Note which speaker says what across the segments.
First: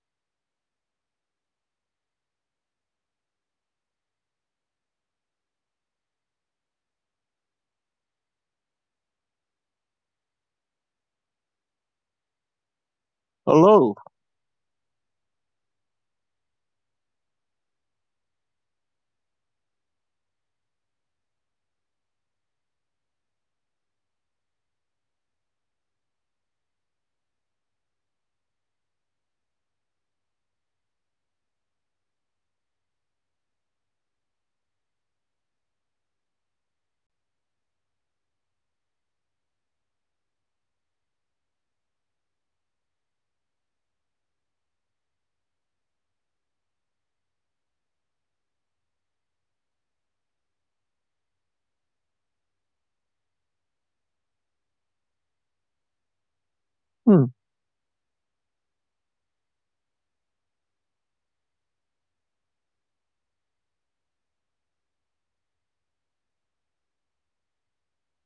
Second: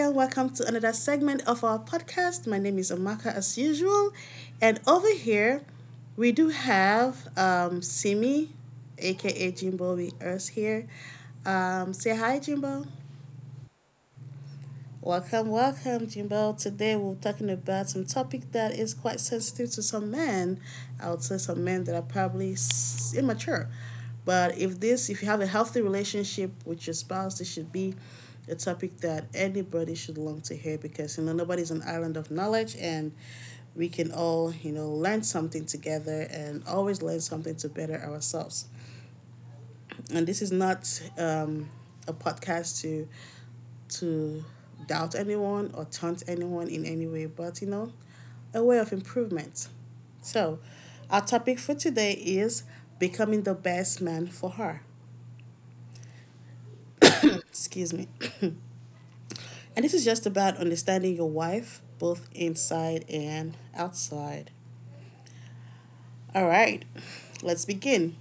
Speaker 1: and welcome to another segment of our podcast. My name is Amaka, as usual, and over here we do have Simi, aka Jimbo with us here. Say hi, Jimbo.
Speaker 2: Hello.
Speaker 1: Welcome, welcome, Jimbo. Today we're talking about some topic that is quite sensitive to some men. I would say some men that are probably immature. But if you have a healthy relationship with your spouse, this should be a topic that anybody should long to hear because nobody's an island of knowledge, and we can all learn something together and always learn something to better ourselves. And this is not um, a podcast to to doubt anyone or taunt anyone in any way, but you know, a way of improvement. So, our topic for today is becoming the best man for her.
Speaker 2: Hmm.
Speaker 1: Excuse me. And this is just about understanding your wife both inside and outside. All right, let's begin.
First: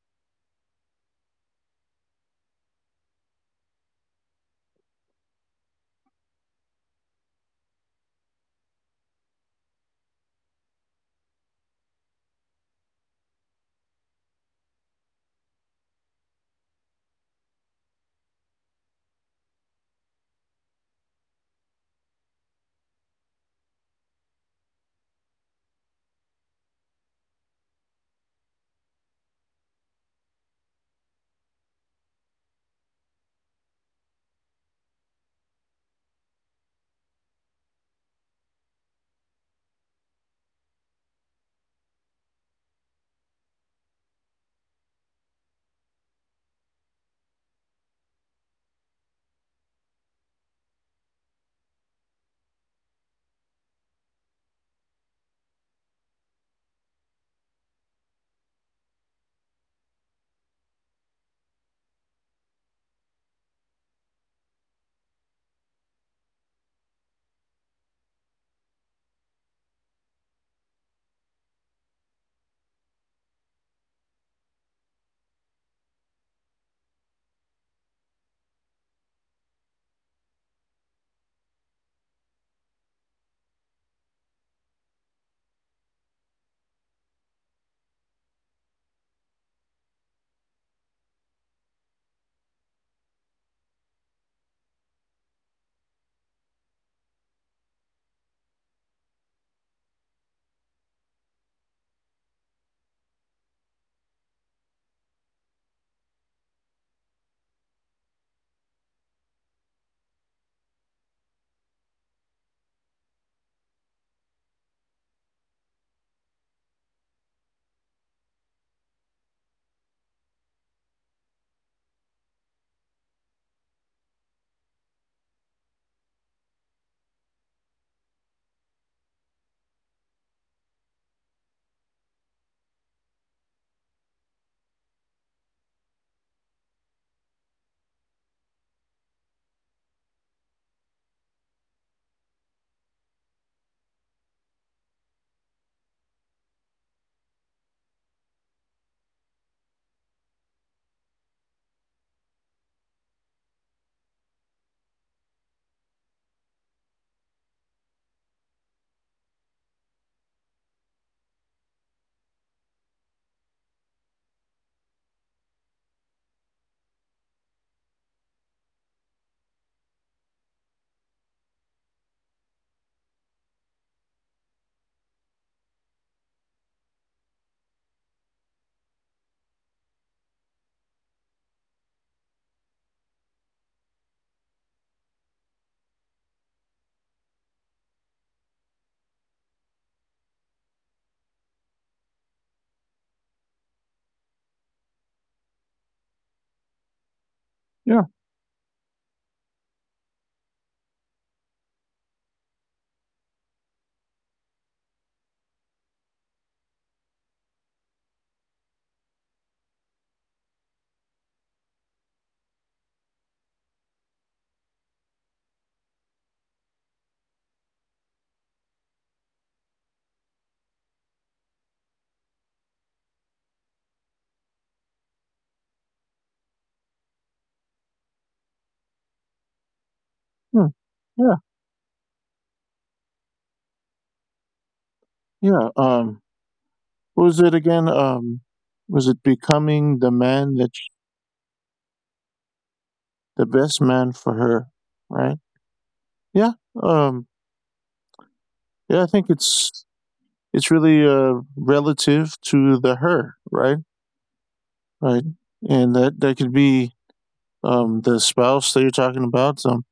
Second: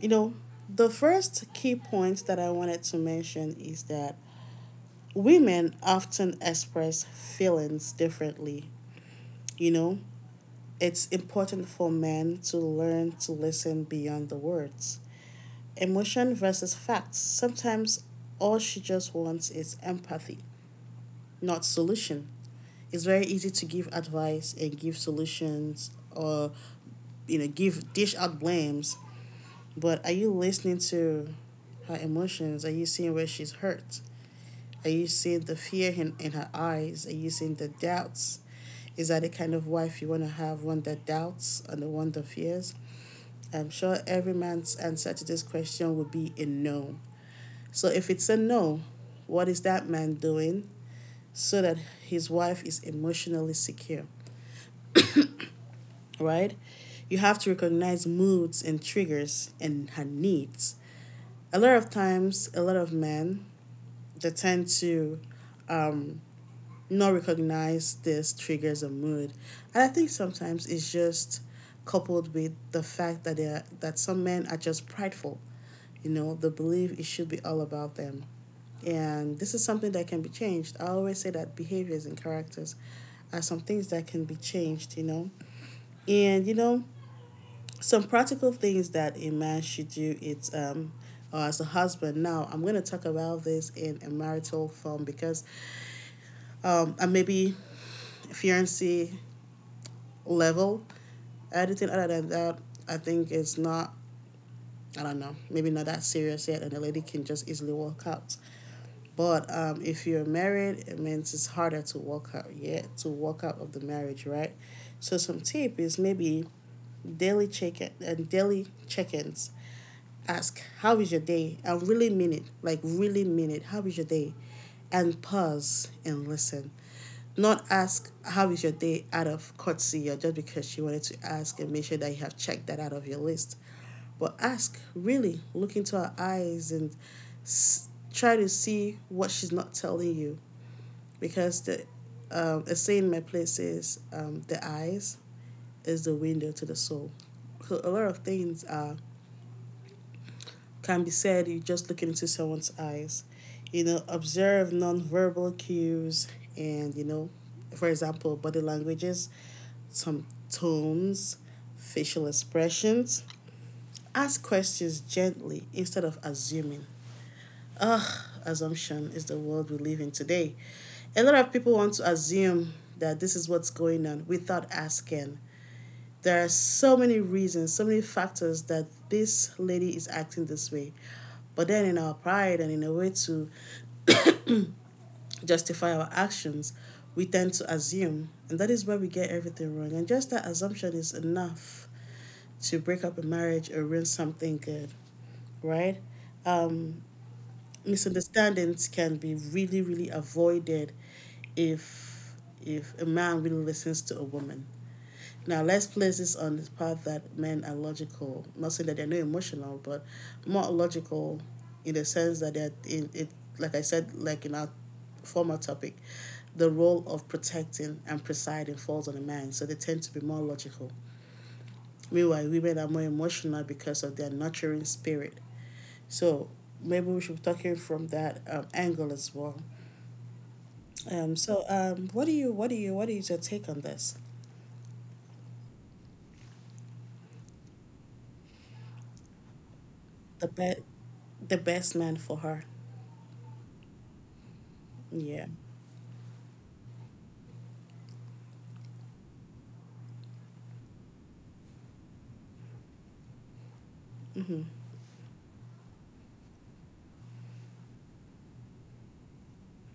Speaker 1: You know, the first key point that I wanted to mention is that women often express feelings differently. You know, it's important for men to learn to listen beyond the words. Emotion versus facts. Sometimes all she just wants is empathy, not solution. It's very easy to give advice and give solutions or you know give dish out blames, but are you listening to her emotions? Are you seeing where she's hurt? Are you seeing the fear in her eyes? Are you seeing the doubts? Is that the kind of wife you want to have? One that doubts and the one that fears? I'm sure every man's answer to this question would be a no. So if it's a no, what is that man doing so that his wife is emotionally secure, right? You have to recognize moods and triggers and her needs. A lot of times, a lot of men they tend to um, not recognize this triggers a mood. And I think sometimes it's just coupled with the fact that that some men are just prideful. You know, they believe it should be all about them. And this is something that can be changed. I always say that behaviors and characters are some things that can be changed, you know. And you know, some practical things that a man should do, it's or as a husband, now I'm going to talk about this in a marital form because and maybe fiancé level. Editing, other than that, I think it's not, I don't know, maybe not that serious yet, and the lady can just easily walk out. But if you're married, it means it's harder to walk out, yet, yeah, to walk out of the marriage, right? So some tip is maybe daily check-ins. Ask, how is your day? I really mean it, like really mean it. How is your day? And pause and listen, not ask how is your day out of courtesy or just because she wanted to ask and make sure that you have checked that out of your list, but ask, really look into her eyes, and try to see what she's not telling you. Because the a saying in my place is, the eyes is the window to the soul. So a lot of things can be said you just looking into someone's eyes, you know. Observe nonverbal cues, and you know, for example, body languages, some tones, facial expressions. Ask questions gently instead of assuming. Ugh, assumption is the world we live in today. A lot of people want to assume that this is what's going on without asking. There are so many reasons, so many factors that this lady is acting this way. But then, in our pride and in a way to justify our actions, we tend to assume. And that is where we get everything wrong. And just that assumption is enough to break up a marriage or ruin something good, right? Um,
Speaker 2: Yeah.
Speaker 1: Misunderstandings can be really, really avoided if if a man really listens to a woman. Now let's place this on the part that men are logical. I'm not saying that they're not emotional, but more logical in the sense that they're in it. Like I said, like in our former topic, the role of protecting and presiding falls on a man, so they tend to be more logical. Meanwhile, women are more emotional because of their nurturing spirit. So maybe we should be talking from that angle as well.
Speaker 2: Hmm.
Speaker 1: Um,
Speaker 2: Yeah.
Speaker 1: so um, what is your take on this?
Speaker 2: Yeah. What was it again? Was it becoming
Speaker 1: The best, the best man for her.
Speaker 2: the best man for her? Right.
Speaker 1: Yeah.
Speaker 2: Yeah. Um. Yeah. I think it's really relative to the her. Right.
Speaker 1: Mm-hmm.
Speaker 2: Right. And that could be the spouse that you're talking about.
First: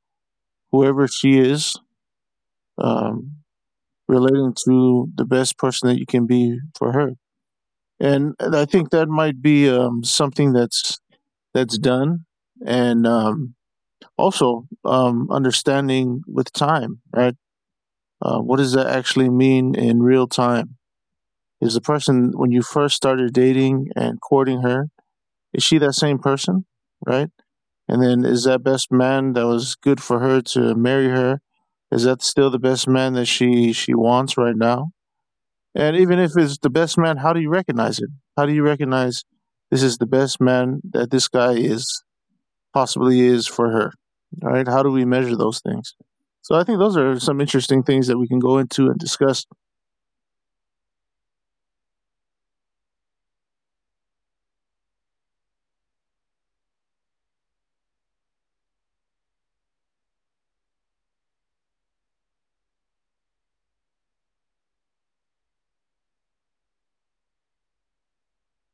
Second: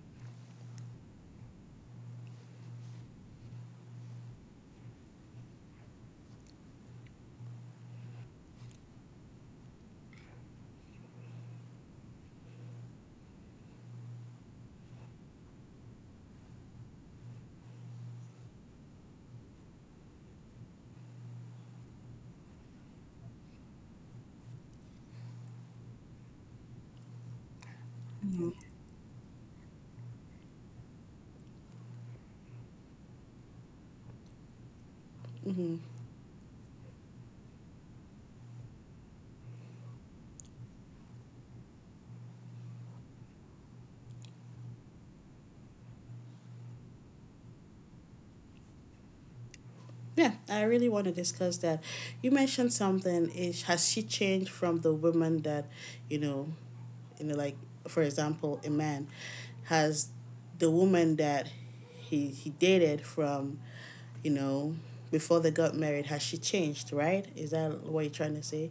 Speaker 2: Whoever she is. Um. Relating to the best person that you can be for her. And I think that might be something that's done, and also, understanding with time, right? What does that actually mean in real time? Is the person when you first started dating and courting her, is she that same person, right? And then, is
Speaker 1: Mhm.
Speaker 2: that best man that was good for her to marry her, is that still the best man that she wants right now?
Speaker 1: Mm-hmm.
Speaker 2: And even if it's the best man, how do you recognize it? How do you recognize this is the best man that this guy is possibly is for her? All right, how do we measure those things? So I think those are some interesting things that we can go into and discuss.
Speaker 1: Yeah, I really want to discuss that. You mentioned something. Is Has she changed from the woman that, you know, you know, like for example, a man, has the woman that he dated from, you know, before they got married. Has she changed? Right? Is that what you're trying to say?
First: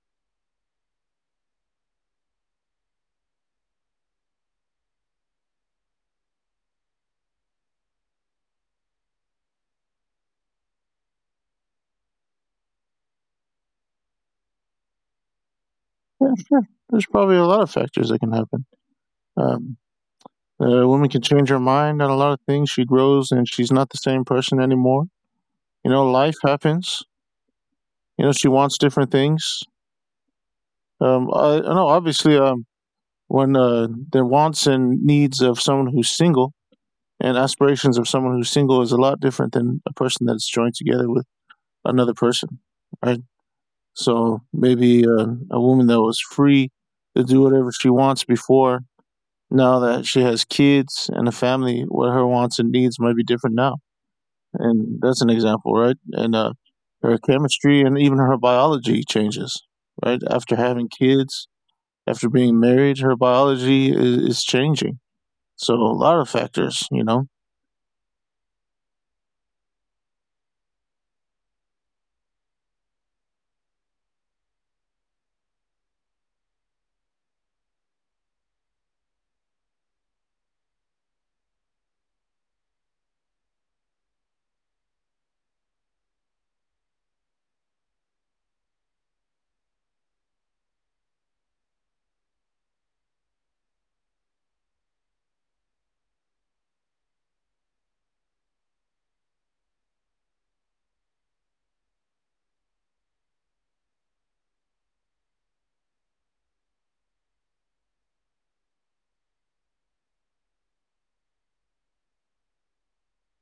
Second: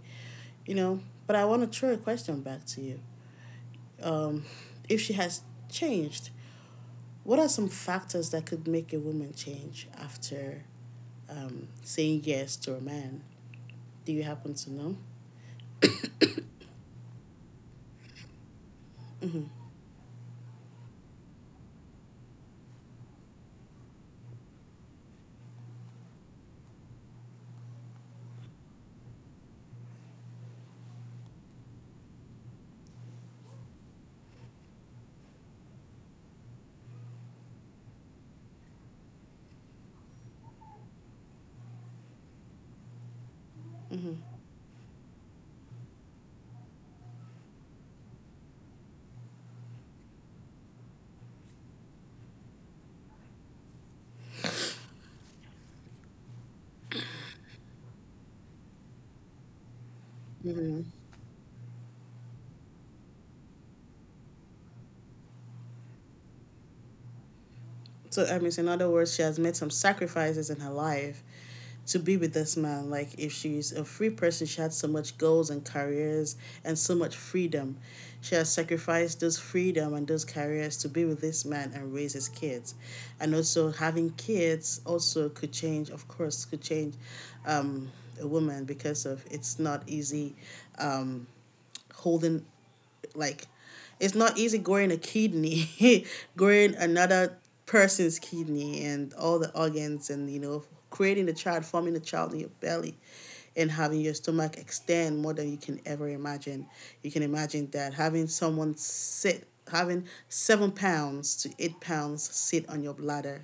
Speaker 1: You know, but I want to throw a question back to you. Um, if she has changed, what are some factors that could make a woman change after saying yes to a man? Do you happen to know?
Speaker 2: Yeah, there's probably a lot of factors that can happen. um, a woman can change her mind on a lot of things. She grows, and she's not the same person anymore. Life happens. She wants different things. I know, obviously. When the wants and needs of someone who's single and aspirations of someone who's single is a lot different than a person that's joined together with another person, right? So maybe a woman that was free to do whatever she wants before, now that she has kids and a family, what her wants and needs might be different now. And that's an example, right? And her chemistry and even her biology changes, right? After having kids, after being married, her biology is changing. So a lot of factors.
Speaker 1: So, I mean, so in other words, she has made some sacrifices in her life to be with this man. Like, if she's a free person, she had so much goals and careers and so much freedom. She has sacrificed those freedom and those careers to be with this man and raise his kids. And also, having kids also could change, of course, could change um, a woman, because of, it's not easy, um, holding, like, it's not easy growing a kidney, growing another person's kidney and all the organs, and you know, creating the child, forming the child in your belly, and having your stomach extend more than you can ever imagine. You can imagine that having someone sit having 7 pounds to 8 pounds sit on your bladder.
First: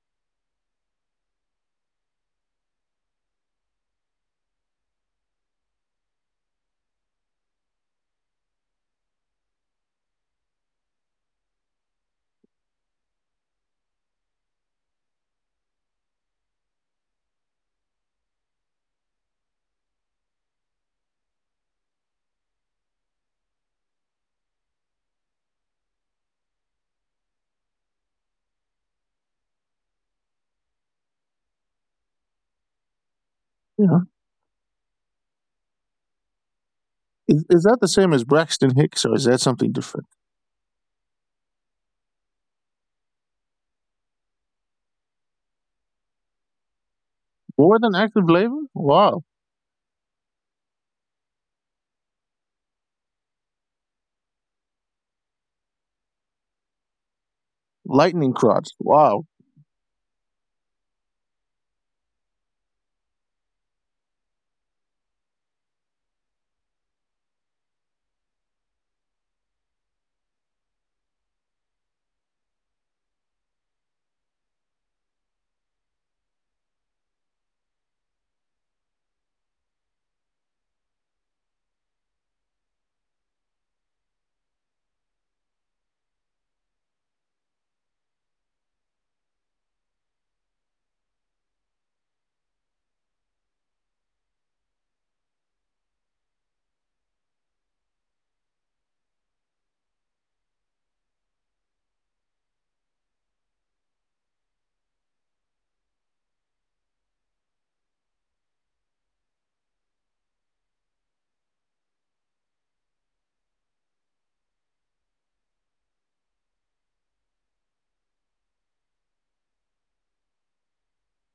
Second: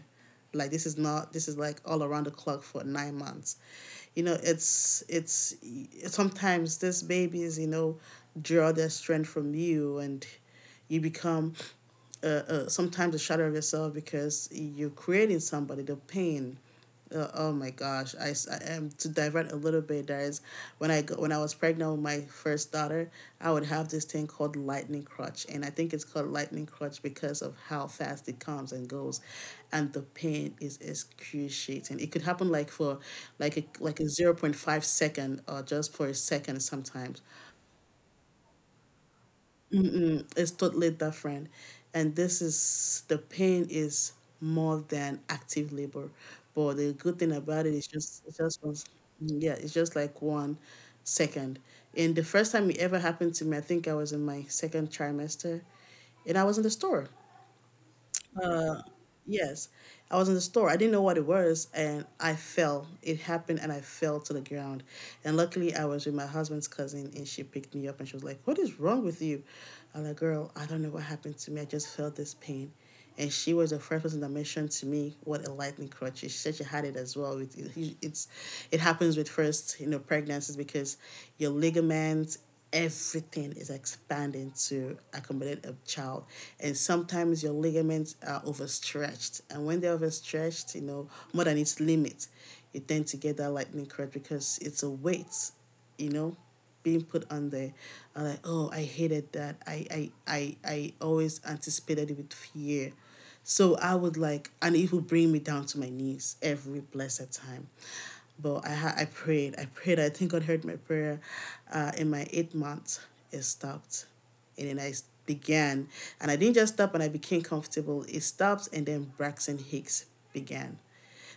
Speaker 1: Like, this is not this is like all around the clock for 9 months. You know, it's sometimes these babies, you know, draw their strength from you, and you become sometimes a shadow of yourself because you're creating somebody. The pain, oh my gosh, I am to divert a little bit. Guys, when I was pregnant with my first daughter, I would have this thing called lightning crutch, and I think it's called lightning crutch because of how fast it comes and goes, and the pain is excruciating. It could happen like a
Speaker 2: You know,
Speaker 1: 0.5 second, or just for a second sometimes.
Speaker 2: is that the same as Braxton Hicks, or is that something different?
Speaker 1: Is totally different, and this is, the pain is more than active labor, but the good thing about it
Speaker 2: More
Speaker 1: is
Speaker 2: than
Speaker 1: just,
Speaker 2: active
Speaker 1: it's just
Speaker 2: labor?
Speaker 1: one,
Speaker 2: Wow.
Speaker 1: yeah, it's just like 1 second. And the first time it ever happened to me, I think I was in my second trimester, and I was in the store.
Speaker 2: Lightning Crotch. Wow.
Speaker 1: Yes, I was in the store. I didn't know what it was, and I fell. It happened, and I fell to the ground. And luckily, I was with my husband's cousin, and she picked me up, and she was like, "What is wrong with you?" I'm like, "Girl, I don't know what happened to me. I just felt this pain." And she was the first person that mentioned to me what a lightning crutch is. She said she had it as well. It happens with first, you know, pregnancies because your ligaments, everything is expanding to accommodate a child. And sometimes your ligaments are overstretched. And when they're overstretched, you know, more than its limit, you tend to get that lightning crutch because it's a weight, you know, being put on there. I'm like, oh, I hated that. I always anticipated it with fear. So I would like, and it would bring me down to my knees every blessed time. But I prayed, I prayed. I think God heard my prayer. In my 8 months, it stopped, and then I began, and I didn't just stop, and I became comfortable. It stopped, and then Braxton Hicks began.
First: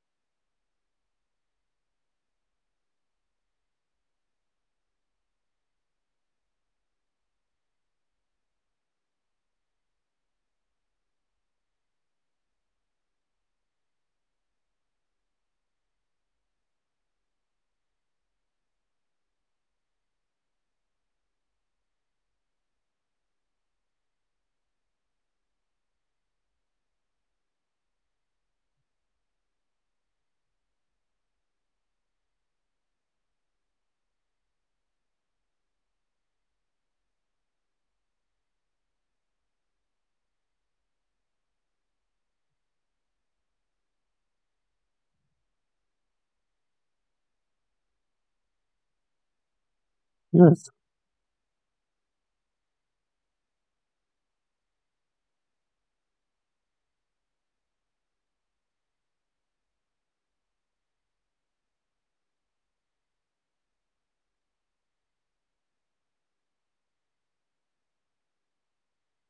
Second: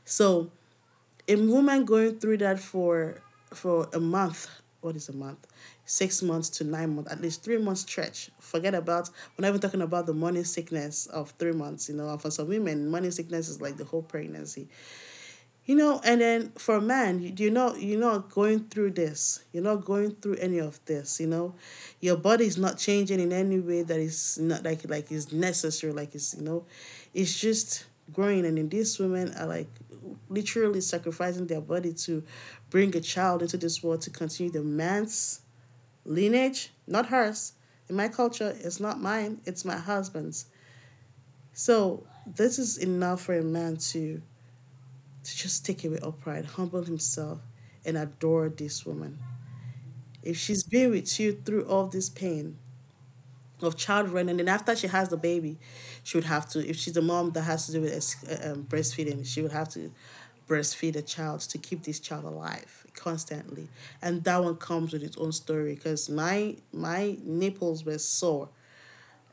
Speaker 1: So a woman going through that for a month, what is a month? 6 months to 9 months, at least 3 months stretch. Forget about, we're not even talking about the morning sickness of 3 months. You know, for some women morning sickness is like the whole pregnancy. You know, and then for man, you know, you're not going through this. You're not going through any of this. You know, your body's not changing in any way that is not like is necessary. Like, it's, you know, it's just growing. And then these women are like literally sacrificing their body to bring a child into this world to continue the man's lineage, not hers. In my culture, it's not mine. It's my husband's. So this is enough for a man to just take away all pride, humble himself, and adore this woman. If she's
Speaker 2: Yes.
Speaker 1: been with you through all this pain of childbirth, and then after she has the baby, she would have to, if she's a mom that has to do with breastfeeding, she would have to breastfeed a child to keep this child alive constantly. And that one comes with its own story because my nipples were sore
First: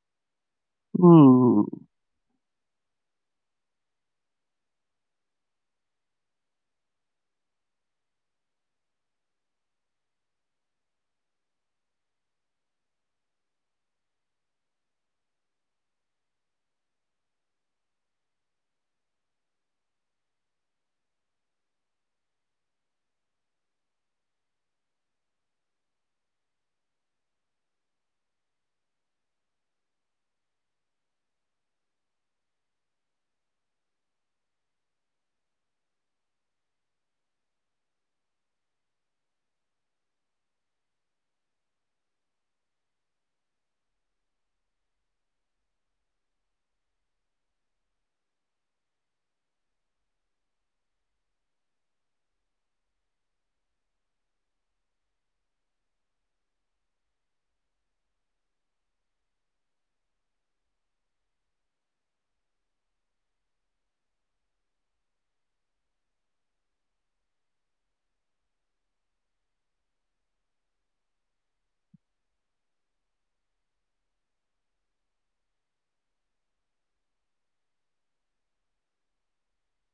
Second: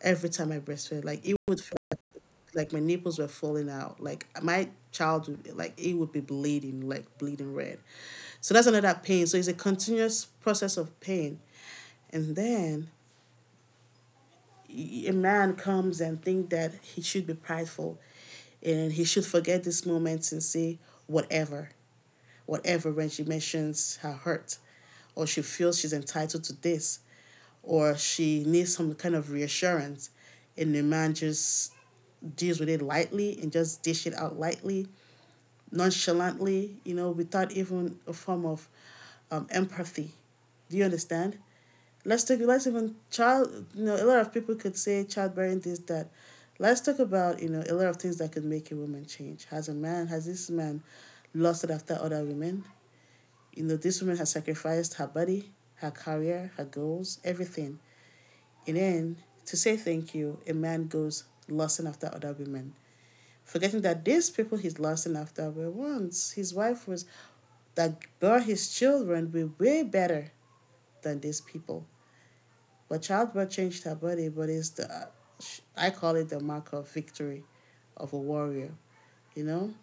Speaker 1: every time I breastfed. Like it
Speaker 2: Hmm.
Speaker 1: would, like my nipples were falling out. Like my child would, like it would be bleeding, like bleeding red. So that's another pain. So it's a continuous process of pain, and then a man comes and think that he should be prideful and he should forget these moments and say whatever, whatever when she mentions her hurt, or she feels she's entitled to this, or she needs some kind of reassurance, and the man just deals with it lightly and just dish it out lightly, nonchalantly, you know, without even a form of empathy. Do you understand? Let's take, let's even child. You know, a lot of people could say childbearing this that. Let's talk about, you know, a lot of things that could make a woman change. Has this man lusted after other women? You know, this woman has sacrificed her body, her career, her goals, everything. And then to say thank you, a man goes lusting after other women, forgetting that these people he's lusting after, were once, his wife was, that bore his children, were way better than these people. But childbirth changed her body, but it's the, I call it the mark of victory of a warrior, you know?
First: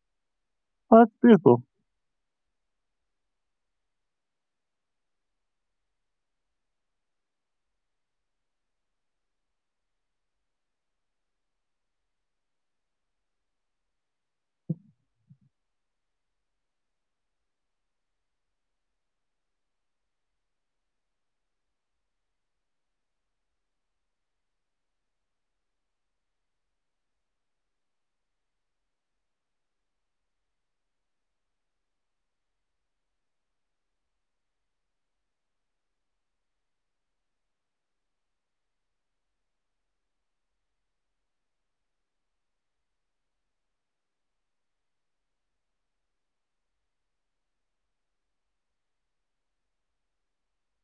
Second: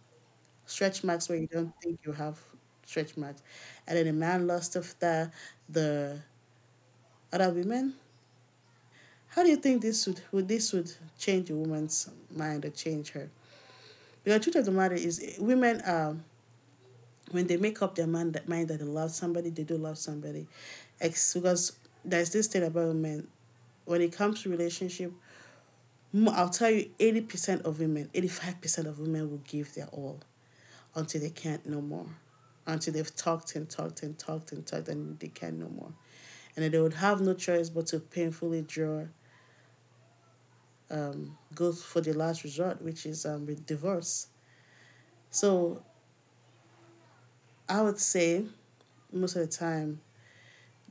Speaker 2: Oh,
Speaker 1: Stretch
Speaker 2: that's
Speaker 1: marks where you
Speaker 2: beautiful.
Speaker 1: don't think you have stretch marks. And then a man lost after the other women. How do you think this would this, would change a woman's mind or change her? Because the truth of the matter is, eh, women when they make up their mind, mind that they love somebody, they do love somebody. Because there's this thing about women when it comes to relationship, I'll tell you, 80% of women, 85% of women will give their all until they can't no more. Until they've talked and talked and talked and talked and they can no more. And then they would have no choice but to painfully draw, go for the last resort, which is with divorce. So I would say most of the time,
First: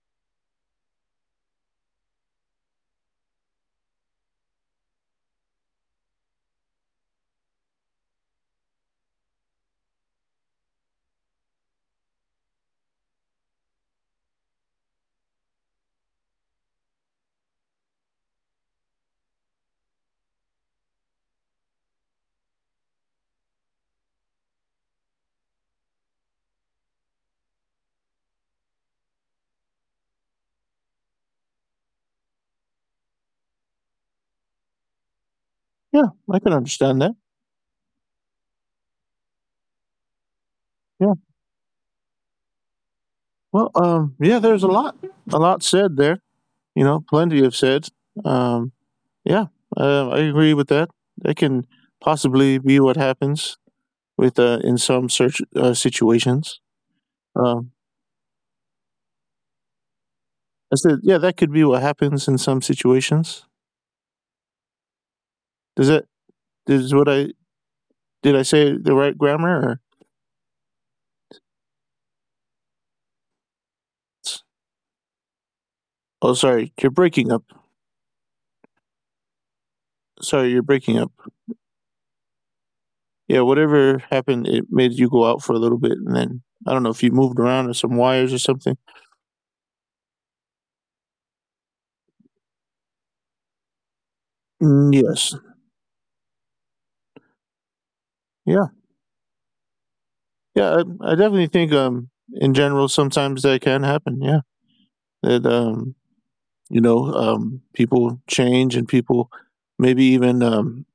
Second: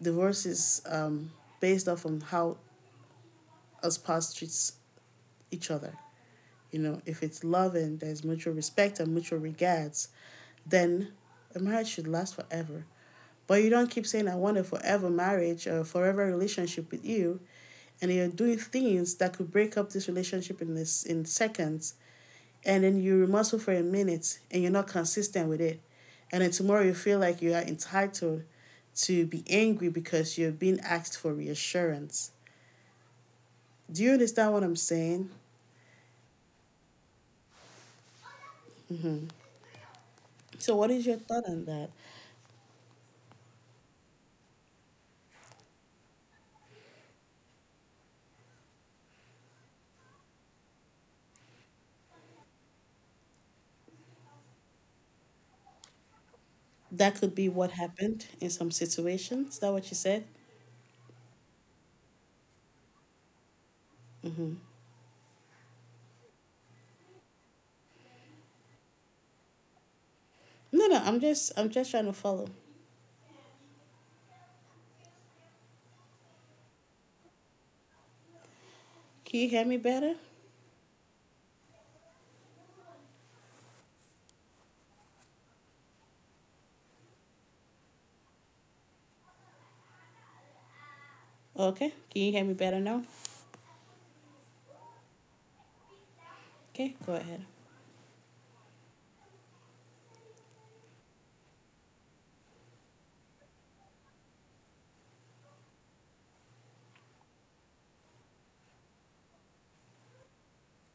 Speaker 1: divorce is based off on how a spouse treats each other. You know, if it's love and there's mutual respect and mutual regards, then a marriage should last forever. But you don't keep saying, I want a forever marriage or a forever relationship with you, and you're doing things that could break up this relationship in this in seconds, and then you remorseful for a minute and you're not consistent with it. And then tomorrow you feel like you are entitled to be angry because you're being asked for reassurance. Do you understand what I'm saying?
Speaker 2: Yeah, I can understand that.
Speaker 1: So what is
Speaker 2: Yeah.
Speaker 1: your thought on that?
Speaker 2: Well, yeah, there's a lot said there. Plenty of said. Um, yeah, I agree with that. That can possibly be what happens with, in some search situations.
Speaker 1: That could be what
Speaker 2: Um,
Speaker 1: happened in some situations. Is that what you said?
Speaker 2: I said, yeah, that could be what happens in some situations. Does that is what I did? I say the right grammar? Or?
Speaker 1: No, no, I'm just, I'm just trying to follow.
Speaker 2: Oh, sorry, you're breaking up.
Speaker 1: Can you hear me better?
Speaker 2: Sorry, you're breaking up. Yeah, whatever happened, it made you go out for a little bit, and then I don't know if you moved around or some wires or something.
Speaker 1: Okay. Can you hear me better now?
Speaker 2: Mm, yes,
Speaker 1: Okay, go ahead.
Speaker 2: yeah, yeah. I definitely think, in general, sometimes that can happen. Yeah, that people change and people maybe even um,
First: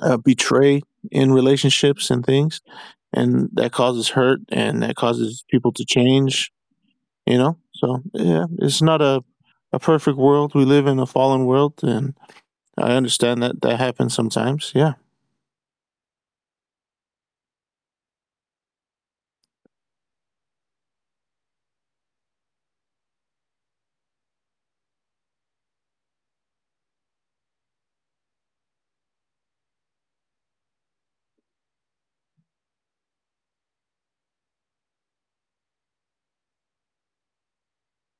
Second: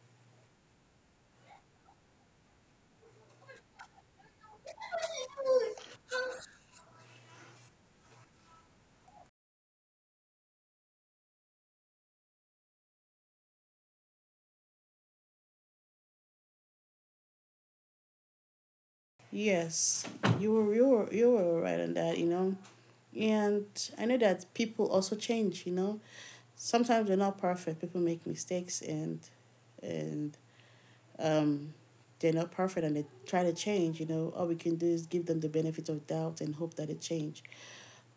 Speaker 2: uh, betray in relationships and things, and that causes hurt and that causes people to change. So yeah, it's not a perfect world. We live in a fallen world, and I understand that that happens sometimes. Yeah.
Speaker 1: Yes, you were right on that, you know. And I know that people also change, you know. Sometimes we're not perfect. People make mistakes, and um, they're not perfect and they try to change, you know, all we can do is give them the benefit of doubt and hope that it change.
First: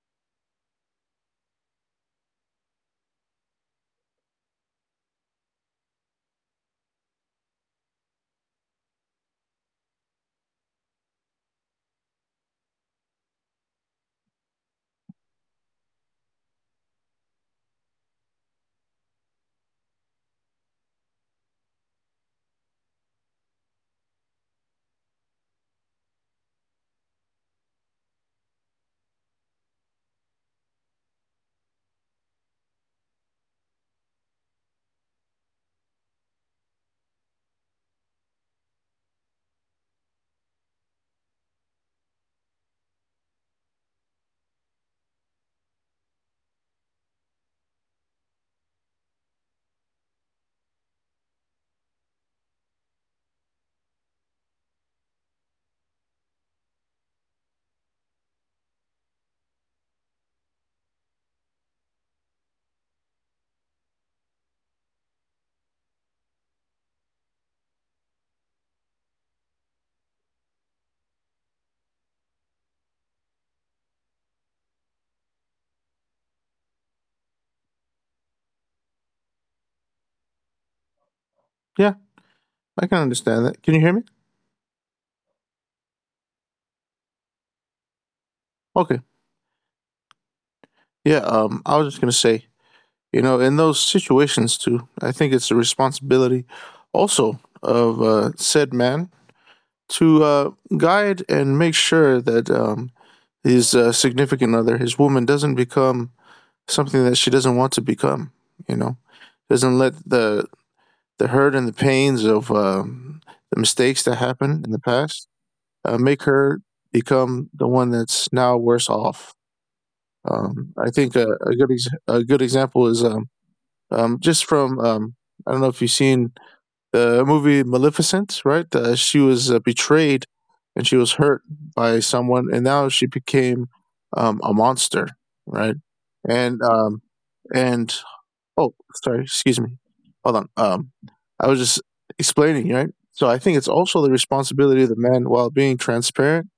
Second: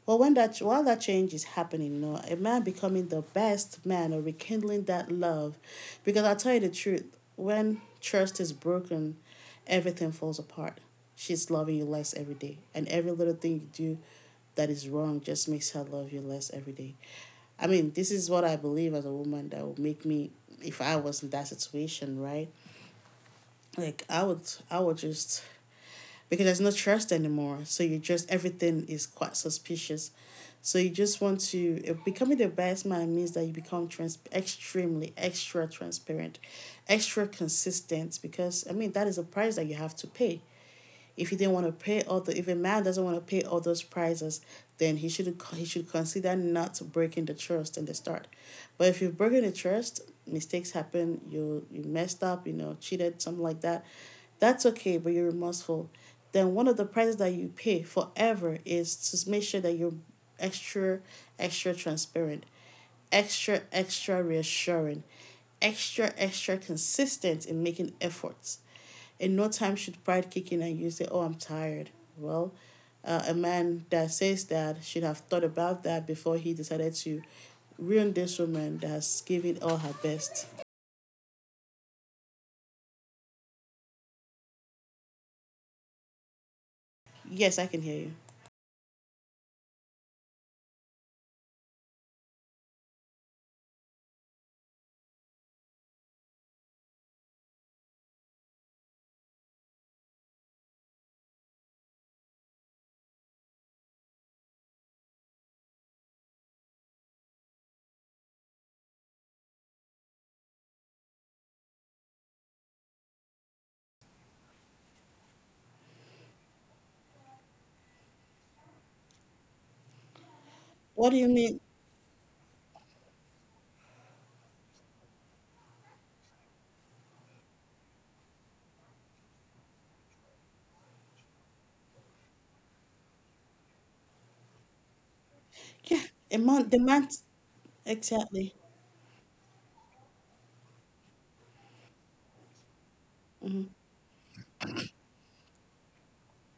Speaker 1: Well, when that while that change is happening, you know, a man becoming the best man or rekindling that love, because I'll tell you the truth, when trust is broken, everything falls apart. She's loving you less every day, and every little thing you do that is wrong just makes her love you less every day. I mean, this is what I believe as a woman, that would make me, if I was in that situation, right? Like I would, I would just, because there's no trust anymore. So you just, everything is quite suspicious. So you just want to, becoming the best man means that you become trans extremely extra transparent, extra consistent, because I mean that is a price that you have to pay. If a man doesn't want to pay all those prices, then he should consider not breaking the trust in the start. But if you've broken the trust, mistakes happen. You messed up. You know, cheated, something like that. That's okay, but you're remorseful. Then one of the prices that you pay forever is to make sure that you're extra, extra transparent, extra, extra reassuring, extra, extra consistent in making efforts. In no time should pride kick in and you say, oh, I'm tired. Well, a man that says that should have thought about that before he decided to ruin this woman that has given all her best.
Speaker 2: Yeah. I can understand that. Can you hear me?
Speaker 1: Yes, I can hear you.
Speaker 2: Okay. Yeah. I was just going to say, in those situations too, I think it's the responsibility also of said man to guide and make sure that his significant other, his woman, doesn't become something that she doesn't want to become, you know, doesn't let the hurt and the pains of the mistakes that happened in the past make her become the one that's now worse off. I
Speaker 1: What do
Speaker 2: think
Speaker 1: you
Speaker 2: a, a
Speaker 1: mean?
Speaker 2: good ex- a good example is just from I don't know if you've seen the movie Maleficent, right? She was betrayed, and she was hurt by someone, and now she became a monster, right?
Speaker 1: Yeah, a
Speaker 2: And
Speaker 1: man, the
Speaker 2: um,
Speaker 1: man,
Speaker 2: and
Speaker 1: exactly.
Speaker 2: oh, sorry, excuse me, hold on. I was just explaining, right? So I think it's also the responsibility of the man while being transparent,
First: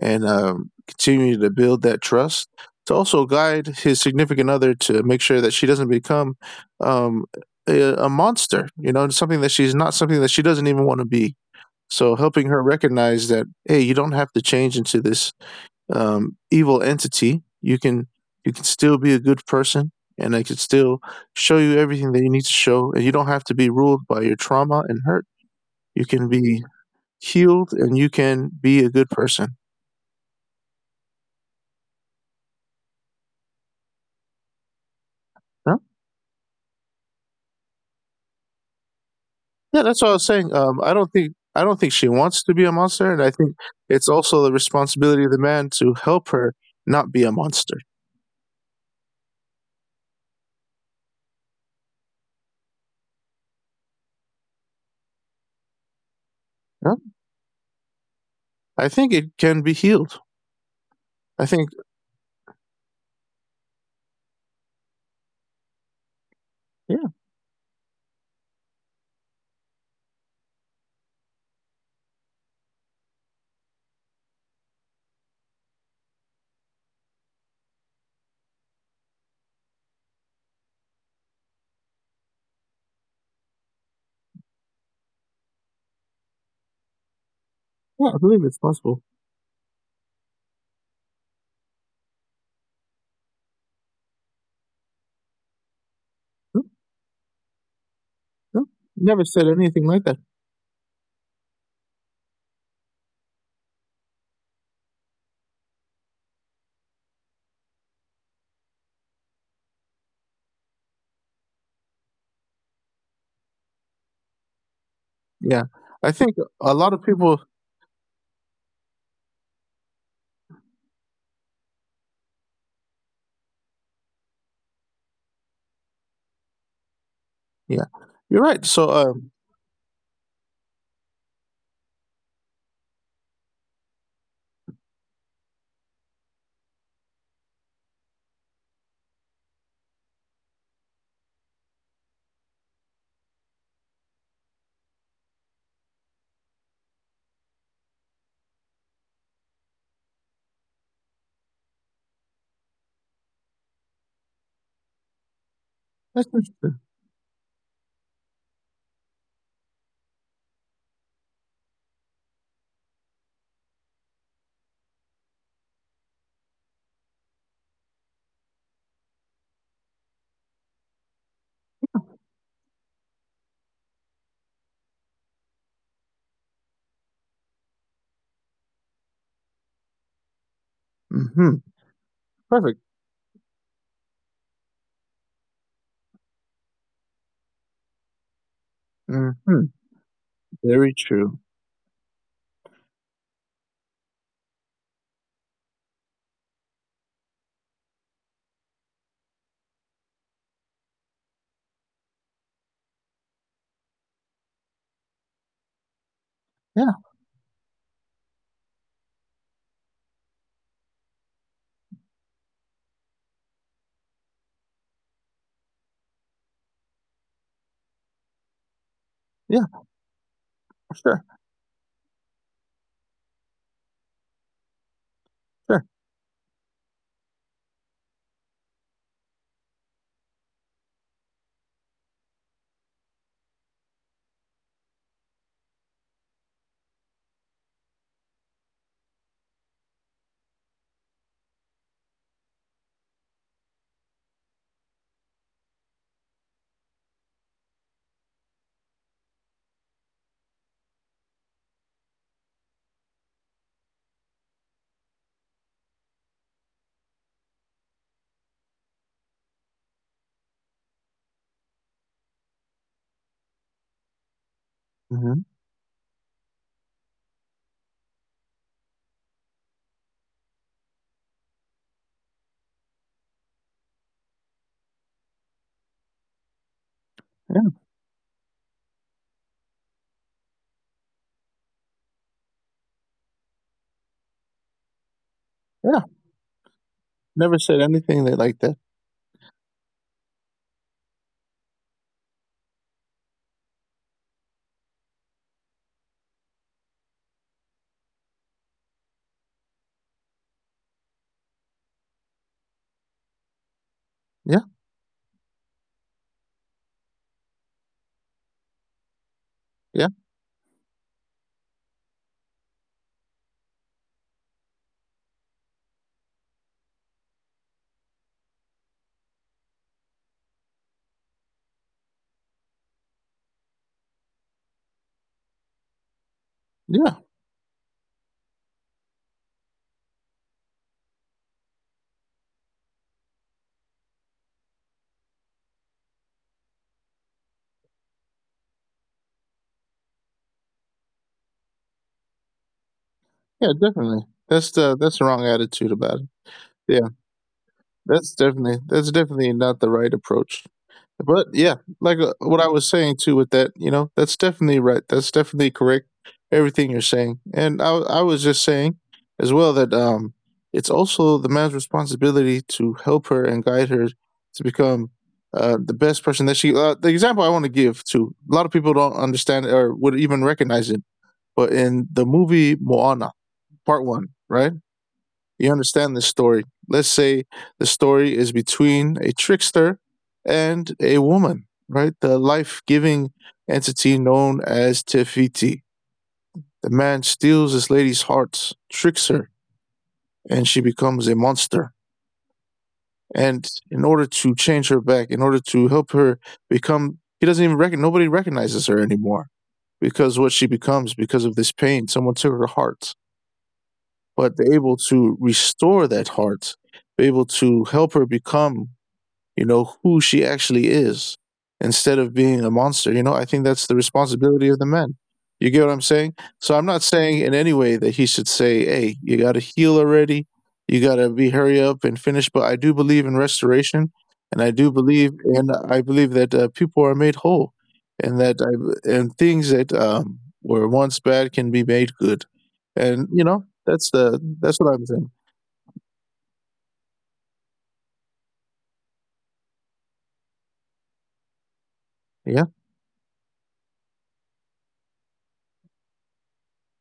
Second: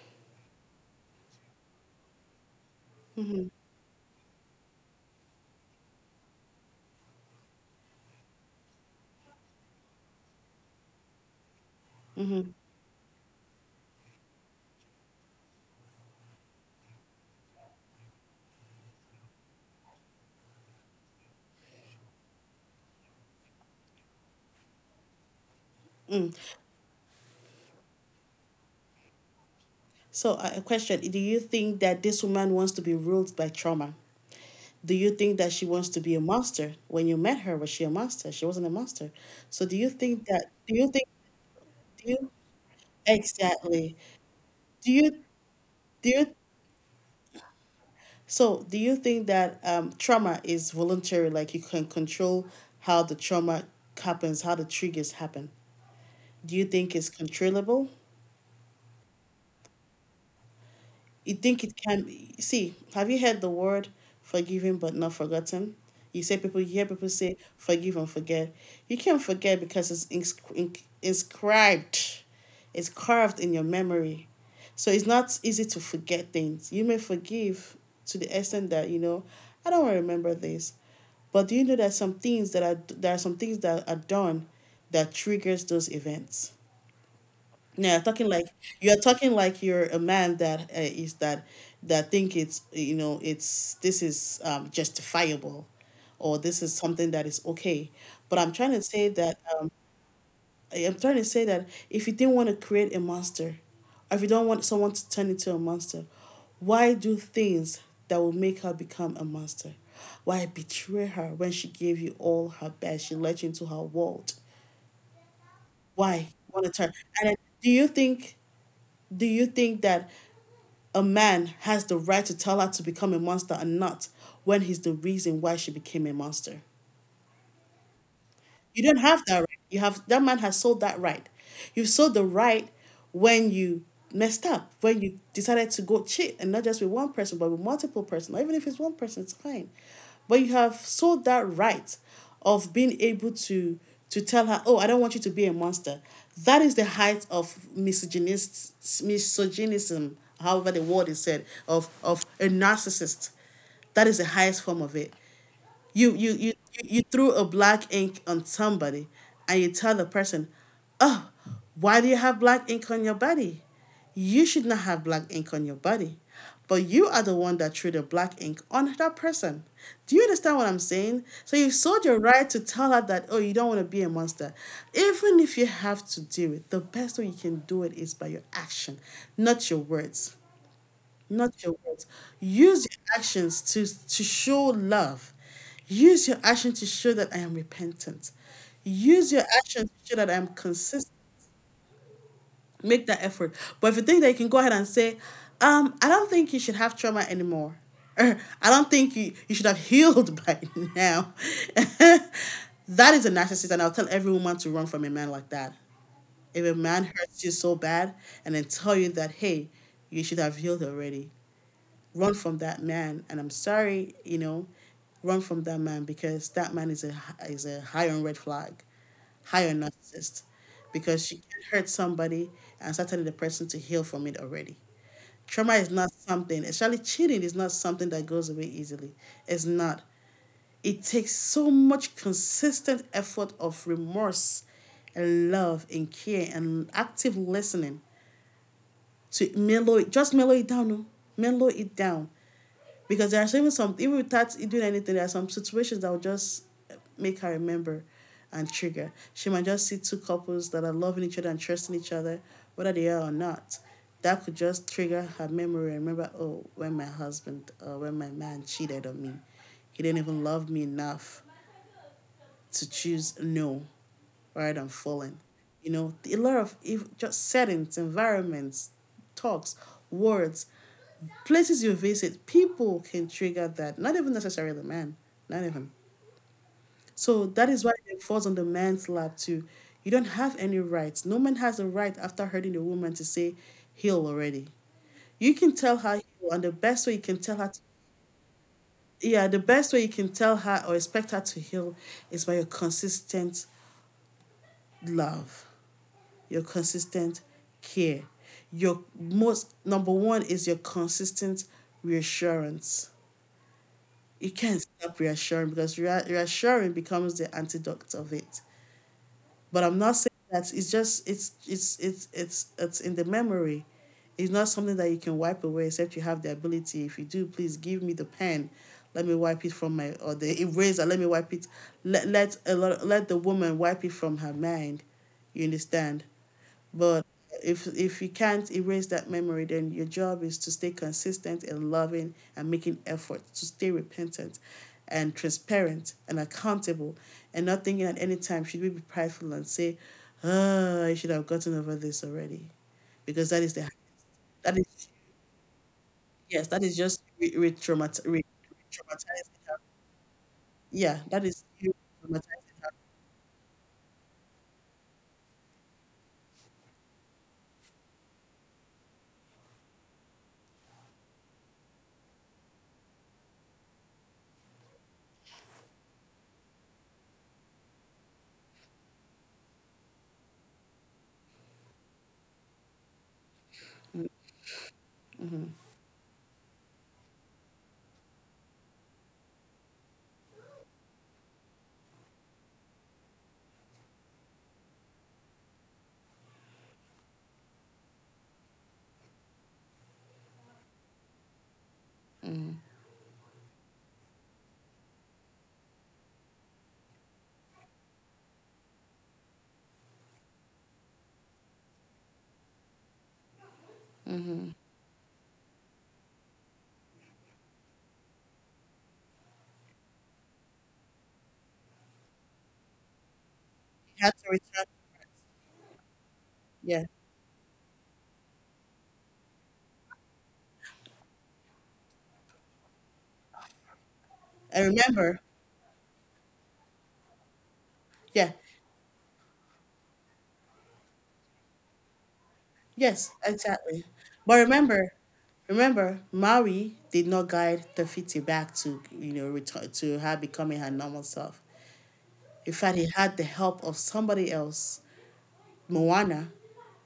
Speaker 2: and continue to build that trust. To also guide his significant other to make sure that she doesn't become um, a monster, something that she's not, something that she doesn't even want to be. So helping her recognize that, hey, you don't have to change into this evil entity. You can still be a good person, and I can still show you everything that you need to show, and you don't have to be ruled by your trauma and hurt. You can be healed, and you can be a good person.
Speaker 1: So, a question. Do you think that this woman wants to be ruled by trauma? Do you think that she wants to be a monster? When you met her, was she a monster? She wasn't a monster. So do
Speaker 2: Yeah,
Speaker 1: you
Speaker 2: that's what I
Speaker 1: think
Speaker 2: was
Speaker 1: that,
Speaker 2: saying.
Speaker 1: do you
Speaker 2: I
Speaker 1: think
Speaker 2: don't think
Speaker 1: do
Speaker 2: she
Speaker 1: you
Speaker 2: wants to be a monster, and I think
Speaker 1: exactly
Speaker 2: it's also the
Speaker 1: do you
Speaker 2: responsibility of the man to
Speaker 1: do you
Speaker 2: help her not be a monster.
Speaker 1: so do you think that trauma is voluntary? Like you can control how the trauma happens, how the triggers happen. Do you
Speaker 2: Yeah?
Speaker 1: think it's controllable?
Speaker 2: I think it can be healed.
Speaker 1: You
Speaker 2: I
Speaker 1: think
Speaker 2: think,
Speaker 1: it can be? See, have you heard the word forgiven but not forgotten? You say people, you hear people
Speaker 2: yeah,
Speaker 1: say forgive and forget. You can't forget because it's inscribed, it's carved in your memory. So it's not easy to forget things. You may forgive to the extent that, you know, I don't really remember this. But do you know that some things that are, there are some things that are done that triggers those events? Yeah,
Speaker 2: yeah, I
Speaker 1: talking
Speaker 2: believe
Speaker 1: like,
Speaker 2: it's
Speaker 1: you're
Speaker 2: possible.
Speaker 1: talking like you're a man that is that, that think it's, you know, it's, this is justifiable, or this is something that is okay. But I'm
Speaker 2: Yeah?
Speaker 1: trying to say
Speaker 2: Never
Speaker 1: that
Speaker 2: said anything like that.
Speaker 1: I'm trying to say that if you didn't want to create a monster, or if you don't want someone to turn into a monster, why do things that will make her become a monster? Why betray her when she gave you all her best? She let you into her world.
Speaker 2: Yeah, I
Speaker 1: Why
Speaker 2: think
Speaker 1: want to
Speaker 2: a
Speaker 1: turn,
Speaker 2: lot of
Speaker 1: and then,
Speaker 2: people.
Speaker 1: do you think, do you think that a man has the right to tell her to become a monster and not, when he's the reason why she became a monster.
Speaker 2: Yeah, you're right.
Speaker 1: You
Speaker 2: So
Speaker 1: don't have that right. You have that man has sold that right. You sold the right when you messed up, when you decided to go cheat and not just with one person, but with multiple person. Even if it's one person, it's fine. But you have sold that right of being able to tell her, oh, I don't want you to be a monster. That is the height of misogynist, misogynism, however the word is said, of a narcissist. That is the highest form of it. You
Speaker 2: that's
Speaker 1: you you
Speaker 2: interesting.
Speaker 1: you threw a black ink on somebody, and you tell the person, "Oh, why do you have black ink on your body? You should not have black ink on your body." But you are the one that threw the black ink on that person. Do you understand what I'm saying? So you sold your right to tell her that, oh, you don't want to be a monster. Even if you have to do it, the best way you can do it is by your action, not your words,
Speaker 2: Hmm.
Speaker 1: not your words.
Speaker 2: Perfect.
Speaker 1: Use your actions to show love. Use your action to show that I am repentant. Use your
Speaker 2: Hmm.
Speaker 1: action to show that I am
Speaker 2: Very
Speaker 1: consistent.
Speaker 2: true.
Speaker 1: Make that effort. But if you think that you can go ahead and say, I don't think you should have trauma anymore. Or, I don't think you, you should have healed by now. That is a narcissist, and I'll tell every woman to run from a man like that. If a
Speaker 2: Yeah,
Speaker 1: man hurts you so bad and then tell you that, hey, you should have healed already, run from that man and I'm sorry, run from that man because that man is a high on red flag,
Speaker 2: yeah,
Speaker 1: high on narcissist,
Speaker 2: sure,
Speaker 1: because she can hurt somebody and certainly the person to heal from it already. Trauma
Speaker 2: sure.
Speaker 1: is not something, especially cheating is not something that goes away easily. It's not. It takes so much consistent effort of remorse and love and care and active listening to mellow it, just mellow it down oh. Mellow it down, because there are even some, even without doing anything, there are some situations that will just make her remember and trigger. She might just see two couples that are loving each other and trusting each other, whether they are or not. That could just trigger her memory and remember, oh, when my husband or when my man cheated on me, he didn't even love me enough to choose, no, rather than falling.
Speaker 2: Hmm.
Speaker 1: You know, a lot of if, just settings, environments, talks, words, places you visit, people can trigger that. Not even necessarily the man, not even. So
Speaker 2: Yeah,
Speaker 1: that is why it falls on the man's lap too. You don't have any rights. No man has a right after hurting a woman to say heal already. You can tell
Speaker 2: yeah.
Speaker 1: her heal, and the best way you can tell
Speaker 2: Never
Speaker 1: her to,
Speaker 2: said anything that like that.
Speaker 1: yeah, the best way you can tell her or expect her to heal is by your consistent love. Your consistent care. Your most number one is your consistent reassurance. You
Speaker 2: Yeah,
Speaker 1: can't stop reassuring, because reassuring becomes the antidote of it. But I'm
Speaker 2: yeah,
Speaker 1: not saying that, it's just it's in the memory. It's not something that you can wipe away, except you have the ability. If you do, please give me the pen. Let me wipe it from my, or the eraser. Let me wipe it. Let the woman wipe it from her mind. You understand?
Speaker 2: yeah.
Speaker 1: But if you can't erase that memory, then your job is to stay consistent and loving and making effort to stay repentant and transparent and accountable, and not thinking at any time should we be prideful and say, oh, I should have gotten over this already. Because that is
Speaker 2: Yeah, definitely. That's
Speaker 1: that
Speaker 2: the
Speaker 1: is
Speaker 2: that's the wrong attitude about it.
Speaker 1: yes, that is
Speaker 2: Yeah,
Speaker 1: just
Speaker 2: that's definitely that's definitely
Speaker 1: traumatizing her.
Speaker 2: not the right approach.
Speaker 1: Yeah, that
Speaker 2: But
Speaker 1: is
Speaker 2: yeah,
Speaker 1: you
Speaker 2: like what I
Speaker 1: traumatizing her.
Speaker 2: was saying too with that, that's definitely right. That's definitely correct. Everything you're saying, and I was just saying as well that it's also the man's responsibility to help her and guide her to become the best person that she. The example I want to give too. A lot of people don't understand or would even recognize it, but in the movie Moana Part One, right? You understand this story. Let's say the story is between a trickster and a woman, right? The life giving entity known as Tefiti. The man steals this lady's heart, tricks her, and she becomes a monster. And in order to change her back, in order to help her become, he doesn't even recognize, nobody recognizes her anymore, because what she becomes because of this pain. Someone took her heart, but they're able to restore that heart, be able to help her become, who she actually is, instead of being a monster. I think that's the
Speaker 1: You had to
Speaker 2: responsibility of
Speaker 1: return.
Speaker 2: the men. You get what I'm saying? So I'm
Speaker 1: Yeah,
Speaker 2: not saying in any way that he should say, hey, you got to heal already. You got to be hurry up and finish. But I do believe in restoration. And I
Speaker 1: I
Speaker 2: do believe,
Speaker 1: remember.
Speaker 2: and I believe that people are made whole, and
Speaker 1: Yeah.
Speaker 2: and things that were once bad can be made good.
Speaker 1: Yes,
Speaker 2: And,
Speaker 1: exactly. But
Speaker 2: that's what I'm
Speaker 1: remember,
Speaker 2: saying.
Speaker 1: remember, Maui did not guide Tafiti back to, you know, return to her becoming her normal self. In
Speaker 2: Yeah.
Speaker 1: fact, he had the help of somebody else, Moana,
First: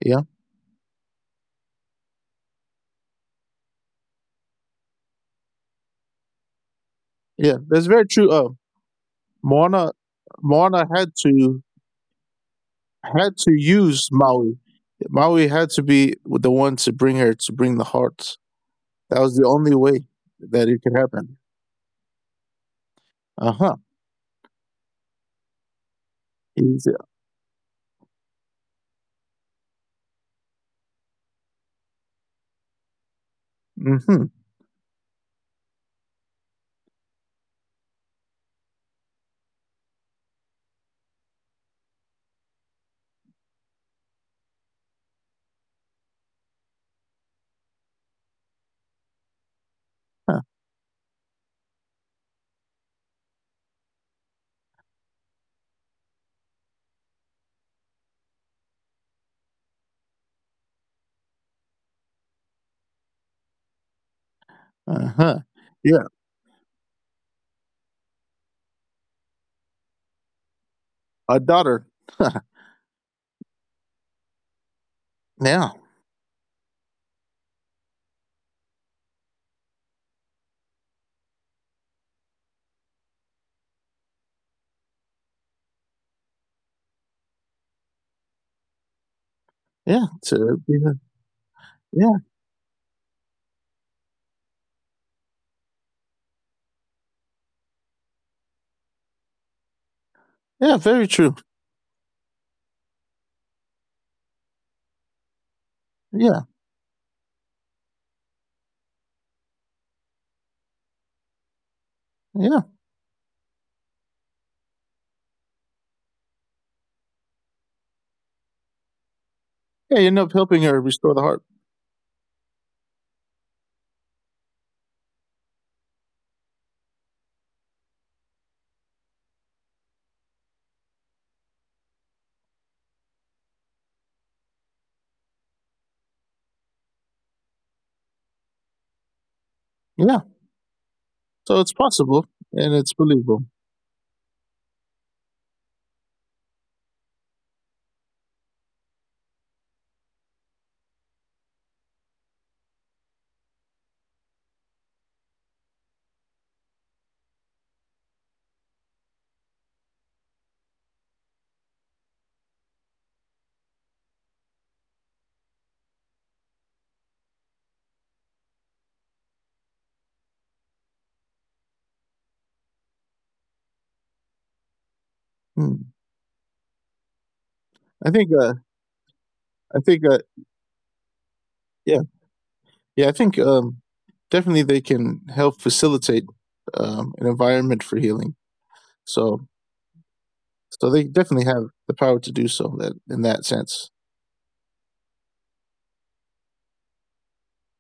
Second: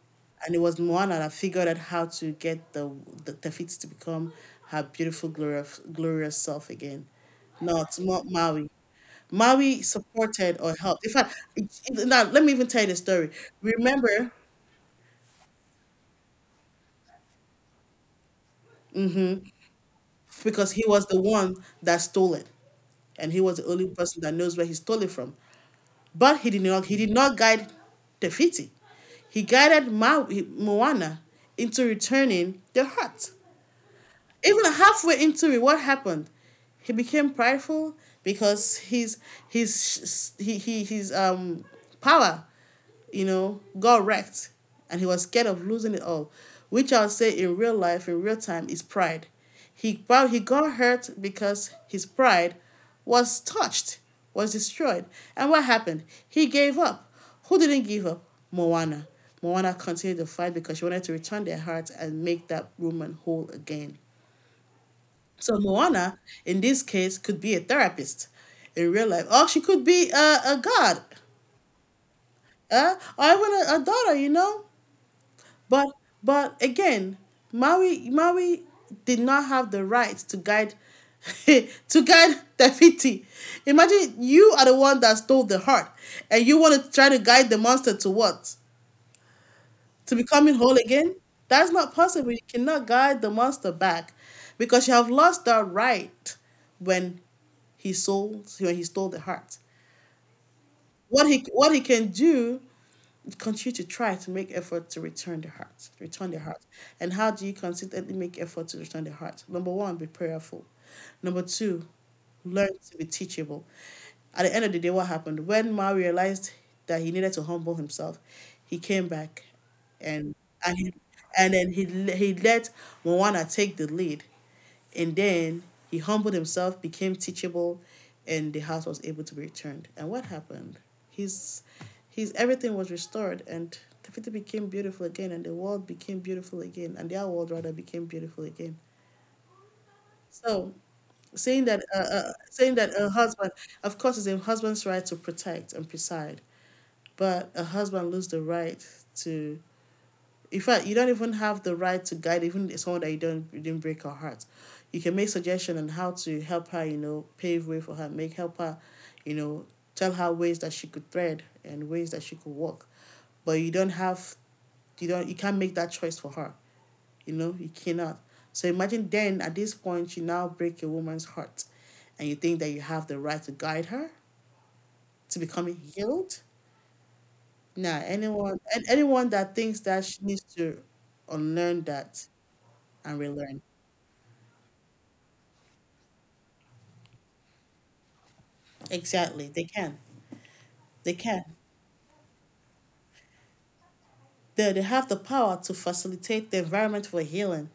Speaker 2: Yeah.
Speaker 1: and it was Moana that figured out how to get the Tafiti to become her beautiful, glorious, glorious self again.
Speaker 2: Yeah. That's
Speaker 1: Not
Speaker 2: very
Speaker 1: not
Speaker 2: true.
Speaker 1: Maui. Maui
Speaker 2: Moana
Speaker 1: supported or
Speaker 2: Moana
Speaker 1: helped.
Speaker 2: had
Speaker 1: In fact,
Speaker 2: to
Speaker 1: now let me even tell you the story.
Speaker 2: had to use
Speaker 1: Remember,
Speaker 2: Maui. Maui had to be the one to bring the heart. That was the only way that
Speaker 1: because
Speaker 2: it
Speaker 1: he
Speaker 2: could
Speaker 1: was the
Speaker 2: happen.
Speaker 1: one that stole it, and he
Speaker 2: Uh
Speaker 1: was the
Speaker 2: huh.
Speaker 1: only person that knows where he stole it from. But he did not. He did not guide Tefiti. He guided Moana into returning the heart.
Speaker 2: Mm-hmm.
Speaker 1: Even halfway into it, what happened? He became prideful because his he his power, you know, got wrecked, and he was scared of losing it all, which I'll say in real life, in real time, is pride.
Speaker 2: Uh huh.
Speaker 1: He got hurt because his pride was touched, was destroyed, and what happened? He gave up. Who didn't give up? Moana. Moana continued the fight because she wanted to return their hearts and make that woman whole again.
Speaker 2: Uh-huh.
Speaker 1: So
Speaker 2: Yeah,
Speaker 1: Moana, in this case, could be a therapist in real life, or she could be a god,
Speaker 2: a daughter.
Speaker 1: or even a daughter, you know.
Speaker 2: Yeah,
Speaker 1: But but again, Maui did not have the right to guide to guide Tafiti. Imagine you are the one that stole the heart, and you want to try to guide the monster to what?
Speaker 2: yeah.
Speaker 1: To becoming
Speaker 2: To
Speaker 1: whole
Speaker 2: be the-
Speaker 1: again? That's not
Speaker 2: yeah,
Speaker 1: possible. You cannot guide the monster back, because you have lost that right when he sold when he stole the heart.
Speaker 2: yeah. Very
Speaker 1: What
Speaker 2: true.
Speaker 1: he what he can do, continue to try to make effort to return the heart, return the
Speaker 2: Yeah,
Speaker 1: heart. And how do you consistently make effort to return the heart? Number one, be prayerful. Number two,
Speaker 2: yeah,
Speaker 1: learn to be teachable. At the end of the day, what happened? When Ma realized that he needed to humble himself, he came back,
Speaker 2: yeah. You end up
Speaker 1: and
Speaker 2: helping
Speaker 1: and
Speaker 2: her
Speaker 1: he,
Speaker 2: restore the heart.
Speaker 1: and then he let Moana take the lead. And then he humbled himself, became teachable, and the house was able to be returned. And what happened? His his everything was restored, and the city became beautiful again and the world became beautiful again, and their world rather became beautiful again.
Speaker 2: Yeah.
Speaker 1: So
Speaker 2: So it's possible and
Speaker 1: saying
Speaker 2: it's
Speaker 1: that a
Speaker 2: believable.
Speaker 1: husband, of course it's a husband's right to protect and preside, but a husband loses the right to, in fact, you don't even have the right to guide even someone that you didn't break her heart. You can make suggestion on how to help her, you know, pave way for her, make help her, you know, tell her ways that she could thread and ways that she could walk. But you don't have you don't you can't make that choice for her. You know, you cannot. So imagine then at this point you now break a woman's heart and you think that you have the right to guide her to
Speaker 2: Hmm.
Speaker 1: becoming healed. Now,
Speaker 2: I think. Uh,
Speaker 1: anyone, and anyone that
Speaker 2: I
Speaker 1: thinks
Speaker 2: think.
Speaker 1: that
Speaker 2: Uh,
Speaker 1: she needs to unlearn
Speaker 2: Yeah.
Speaker 1: that
Speaker 2: Yeah, I
Speaker 1: and
Speaker 2: think
Speaker 1: relearn.
Speaker 2: definitely they can help facilitate an environment for healing. So,
Speaker 1: Exactly, they can.
Speaker 2: so they
Speaker 1: They
Speaker 2: definitely
Speaker 1: can.
Speaker 2: have the power to do so. That in that sense,
Speaker 1: They have the power to facilitate the environment for healing.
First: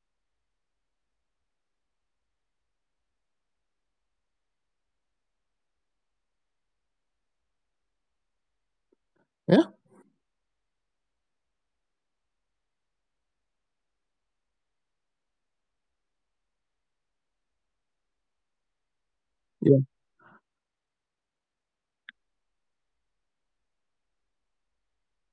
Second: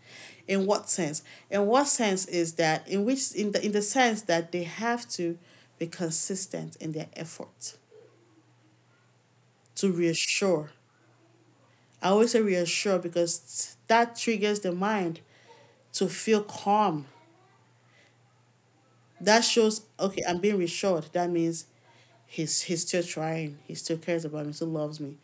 Speaker 1: In what sense? In what sense is that? In which, in the sense that they have to be consistent in their effort
Speaker 2: yeah,
Speaker 1: to reassure. I always say reassure because that triggers the mind to feel calm. That
Speaker 2: yeah.
Speaker 1: shows, okay, I'm being reassured. That means he's still trying. He still cares about me. Still loves me.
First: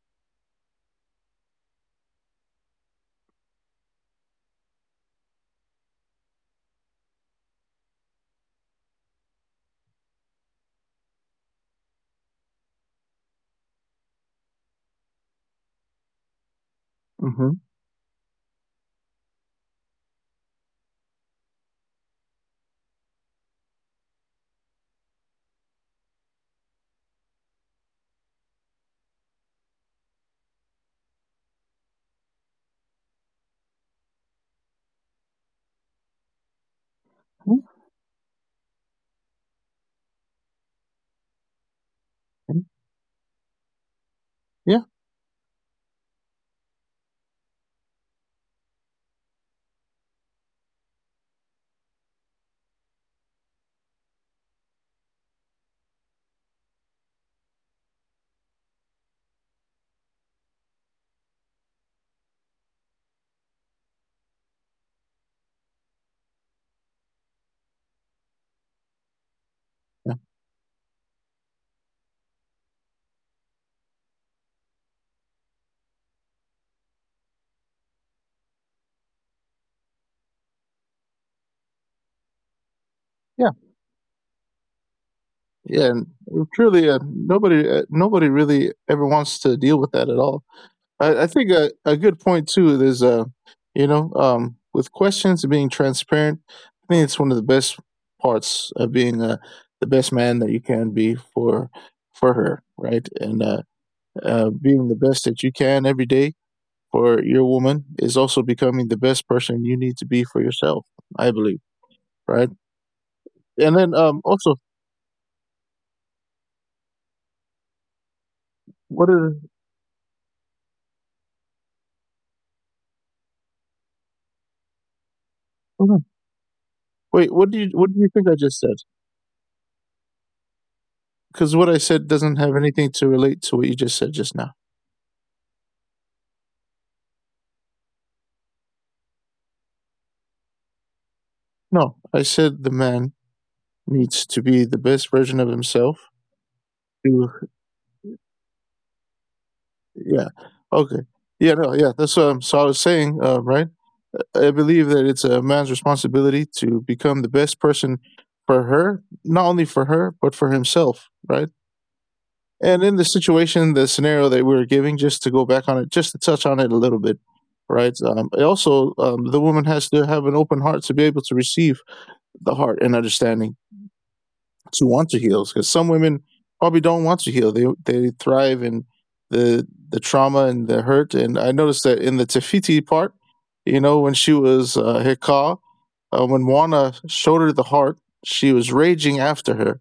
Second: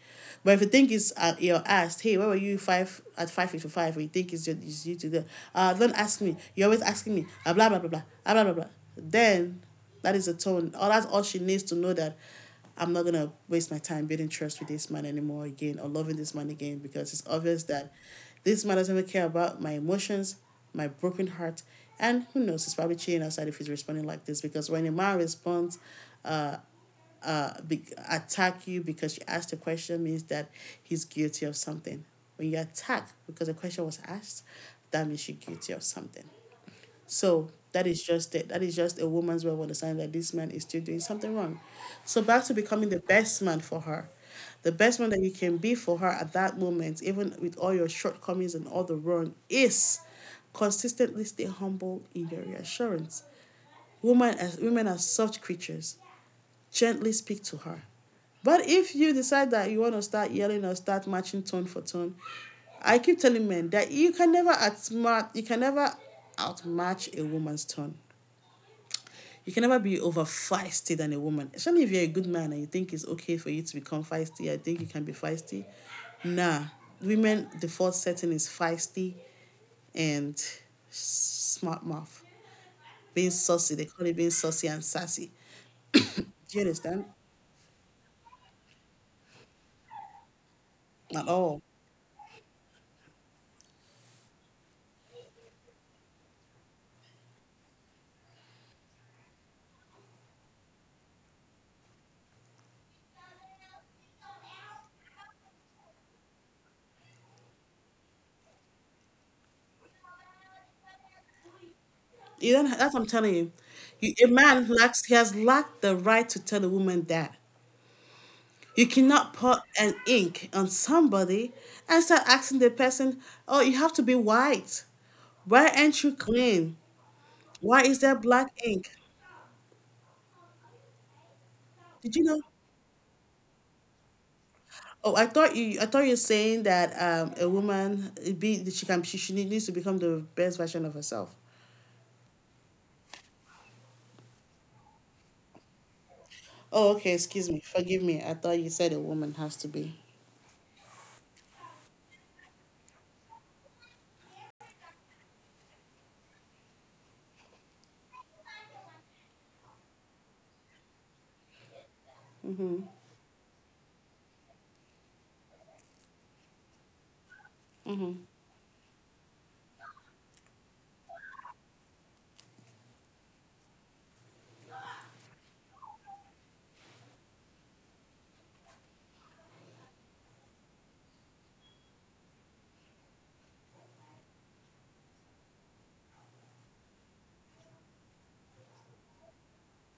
Speaker 1: But if you think it's you're asked, hey, where were you five at 5:55? You think it's, your, it's you to the don't ask me. You're always asking me. Blah blah blah blah blah blah blah blah. Then that is the tone. All, that's all she needs to know, that I'm not gonna waste my time building trust with this man anymore again, or loving this man again, because it's obvious
Speaker 2: Hmm.
Speaker 1: that this man doesn't even care about my emotions, my broken heart, and who knows, he's probably cheating outside if he's responding like this. Because when a man responds, uh, be- attack you because you asked a question, means that he's guilty of something. When you attack because a question was asked, that means you're guilty of something. So that is just it. That is just a woman's way of understanding that this man is still doing something wrong. So back to becoming the best man for her. The
Speaker 2: Yeah,
Speaker 1: best man that you can be for her at that moment, even with all your shortcomings and all the wrong, is consistently stay humble in your reassurance. Women, as women are soft creatures, gently speak to her. But if you decide that you want to start yelling or start matching tone for tone, I keep telling men that you can never outsmart, you can never outmatch a woman's tone. You can never be over
Speaker 2: yeah,
Speaker 1: feisty than a woman. Especially if you're a good man and you think it's okay for you to become feisty, I think you can be feisty. Nah, women default setting is feisty and smart mouth. Being
Speaker 2: yeah,
Speaker 1: saucy, they call it being saucy and sassy.
Speaker 2: yeah. And
Speaker 1: Do you understand?
Speaker 2: truly, nobody really ever wants to deal with that at all.
Speaker 1: At
Speaker 2: I think
Speaker 1: all.
Speaker 2: a good point too is with questions and being transparent, I think it's one of the best parts of being the best man that you can be for her, right? And being the best that you can every day for your woman is also becoming the best person you need to be for yourself, I believe,
Speaker 1: You
Speaker 2: right?
Speaker 1: don't. That's what I'm telling you.
Speaker 2: And then
Speaker 1: A
Speaker 2: also,
Speaker 1: man lacks. He has lacked the right to tell a woman that. You
Speaker 2: what
Speaker 1: cannot
Speaker 2: are
Speaker 1: put an ink on somebody and start asking the person, "Oh, you have to be white. Why
Speaker 2: hold
Speaker 1: aren't you
Speaker 2: on.
Speaker 1: clean?
Speaker 2: Wait, what do you
Speaker 1: Why is
Speaker 2: what do
Speaker 1: there
Speaker 2: you think I
Speaker 1: black
Speaker 2: just said?
Speaker 1: ink?
Speaker 2: Because what I
Speaker 1: Did
Speaker 2: said
Speaker 1: you know?"
Speaker 2: doesn't have anything to relate to what you just said just now.
Speaker 1: Oh, I thought you were saying that a woman, it be that she can she needs to become the best version of herself.
Speaker 2: No, I said the man needs to be the best version of himself.
Speaker 1: Oh, okay. Excuse
Speaker 2: To
Speaker 1: me. Forgive me. I thought you said a woman has to be.
Speaker 2: Yeah, okay, yeah, no, yeah. That's. So I was saying, right? I believe that it's a man's responsibility to become the best person for her, not only for her but for himself, right? And in the situation, the scenario that we were giving, just to go back on it, just to touch on it a little bit, right? Also, the woman has to have an open heart to be able to receive the heart and understanding. To want to heal, because some women probably don't want to heal. They thrive in the trauma and the hurt. And I noticed that in the Tefiti part, you know, when she was Hika, when Wana showed her the heart, she was raging after her.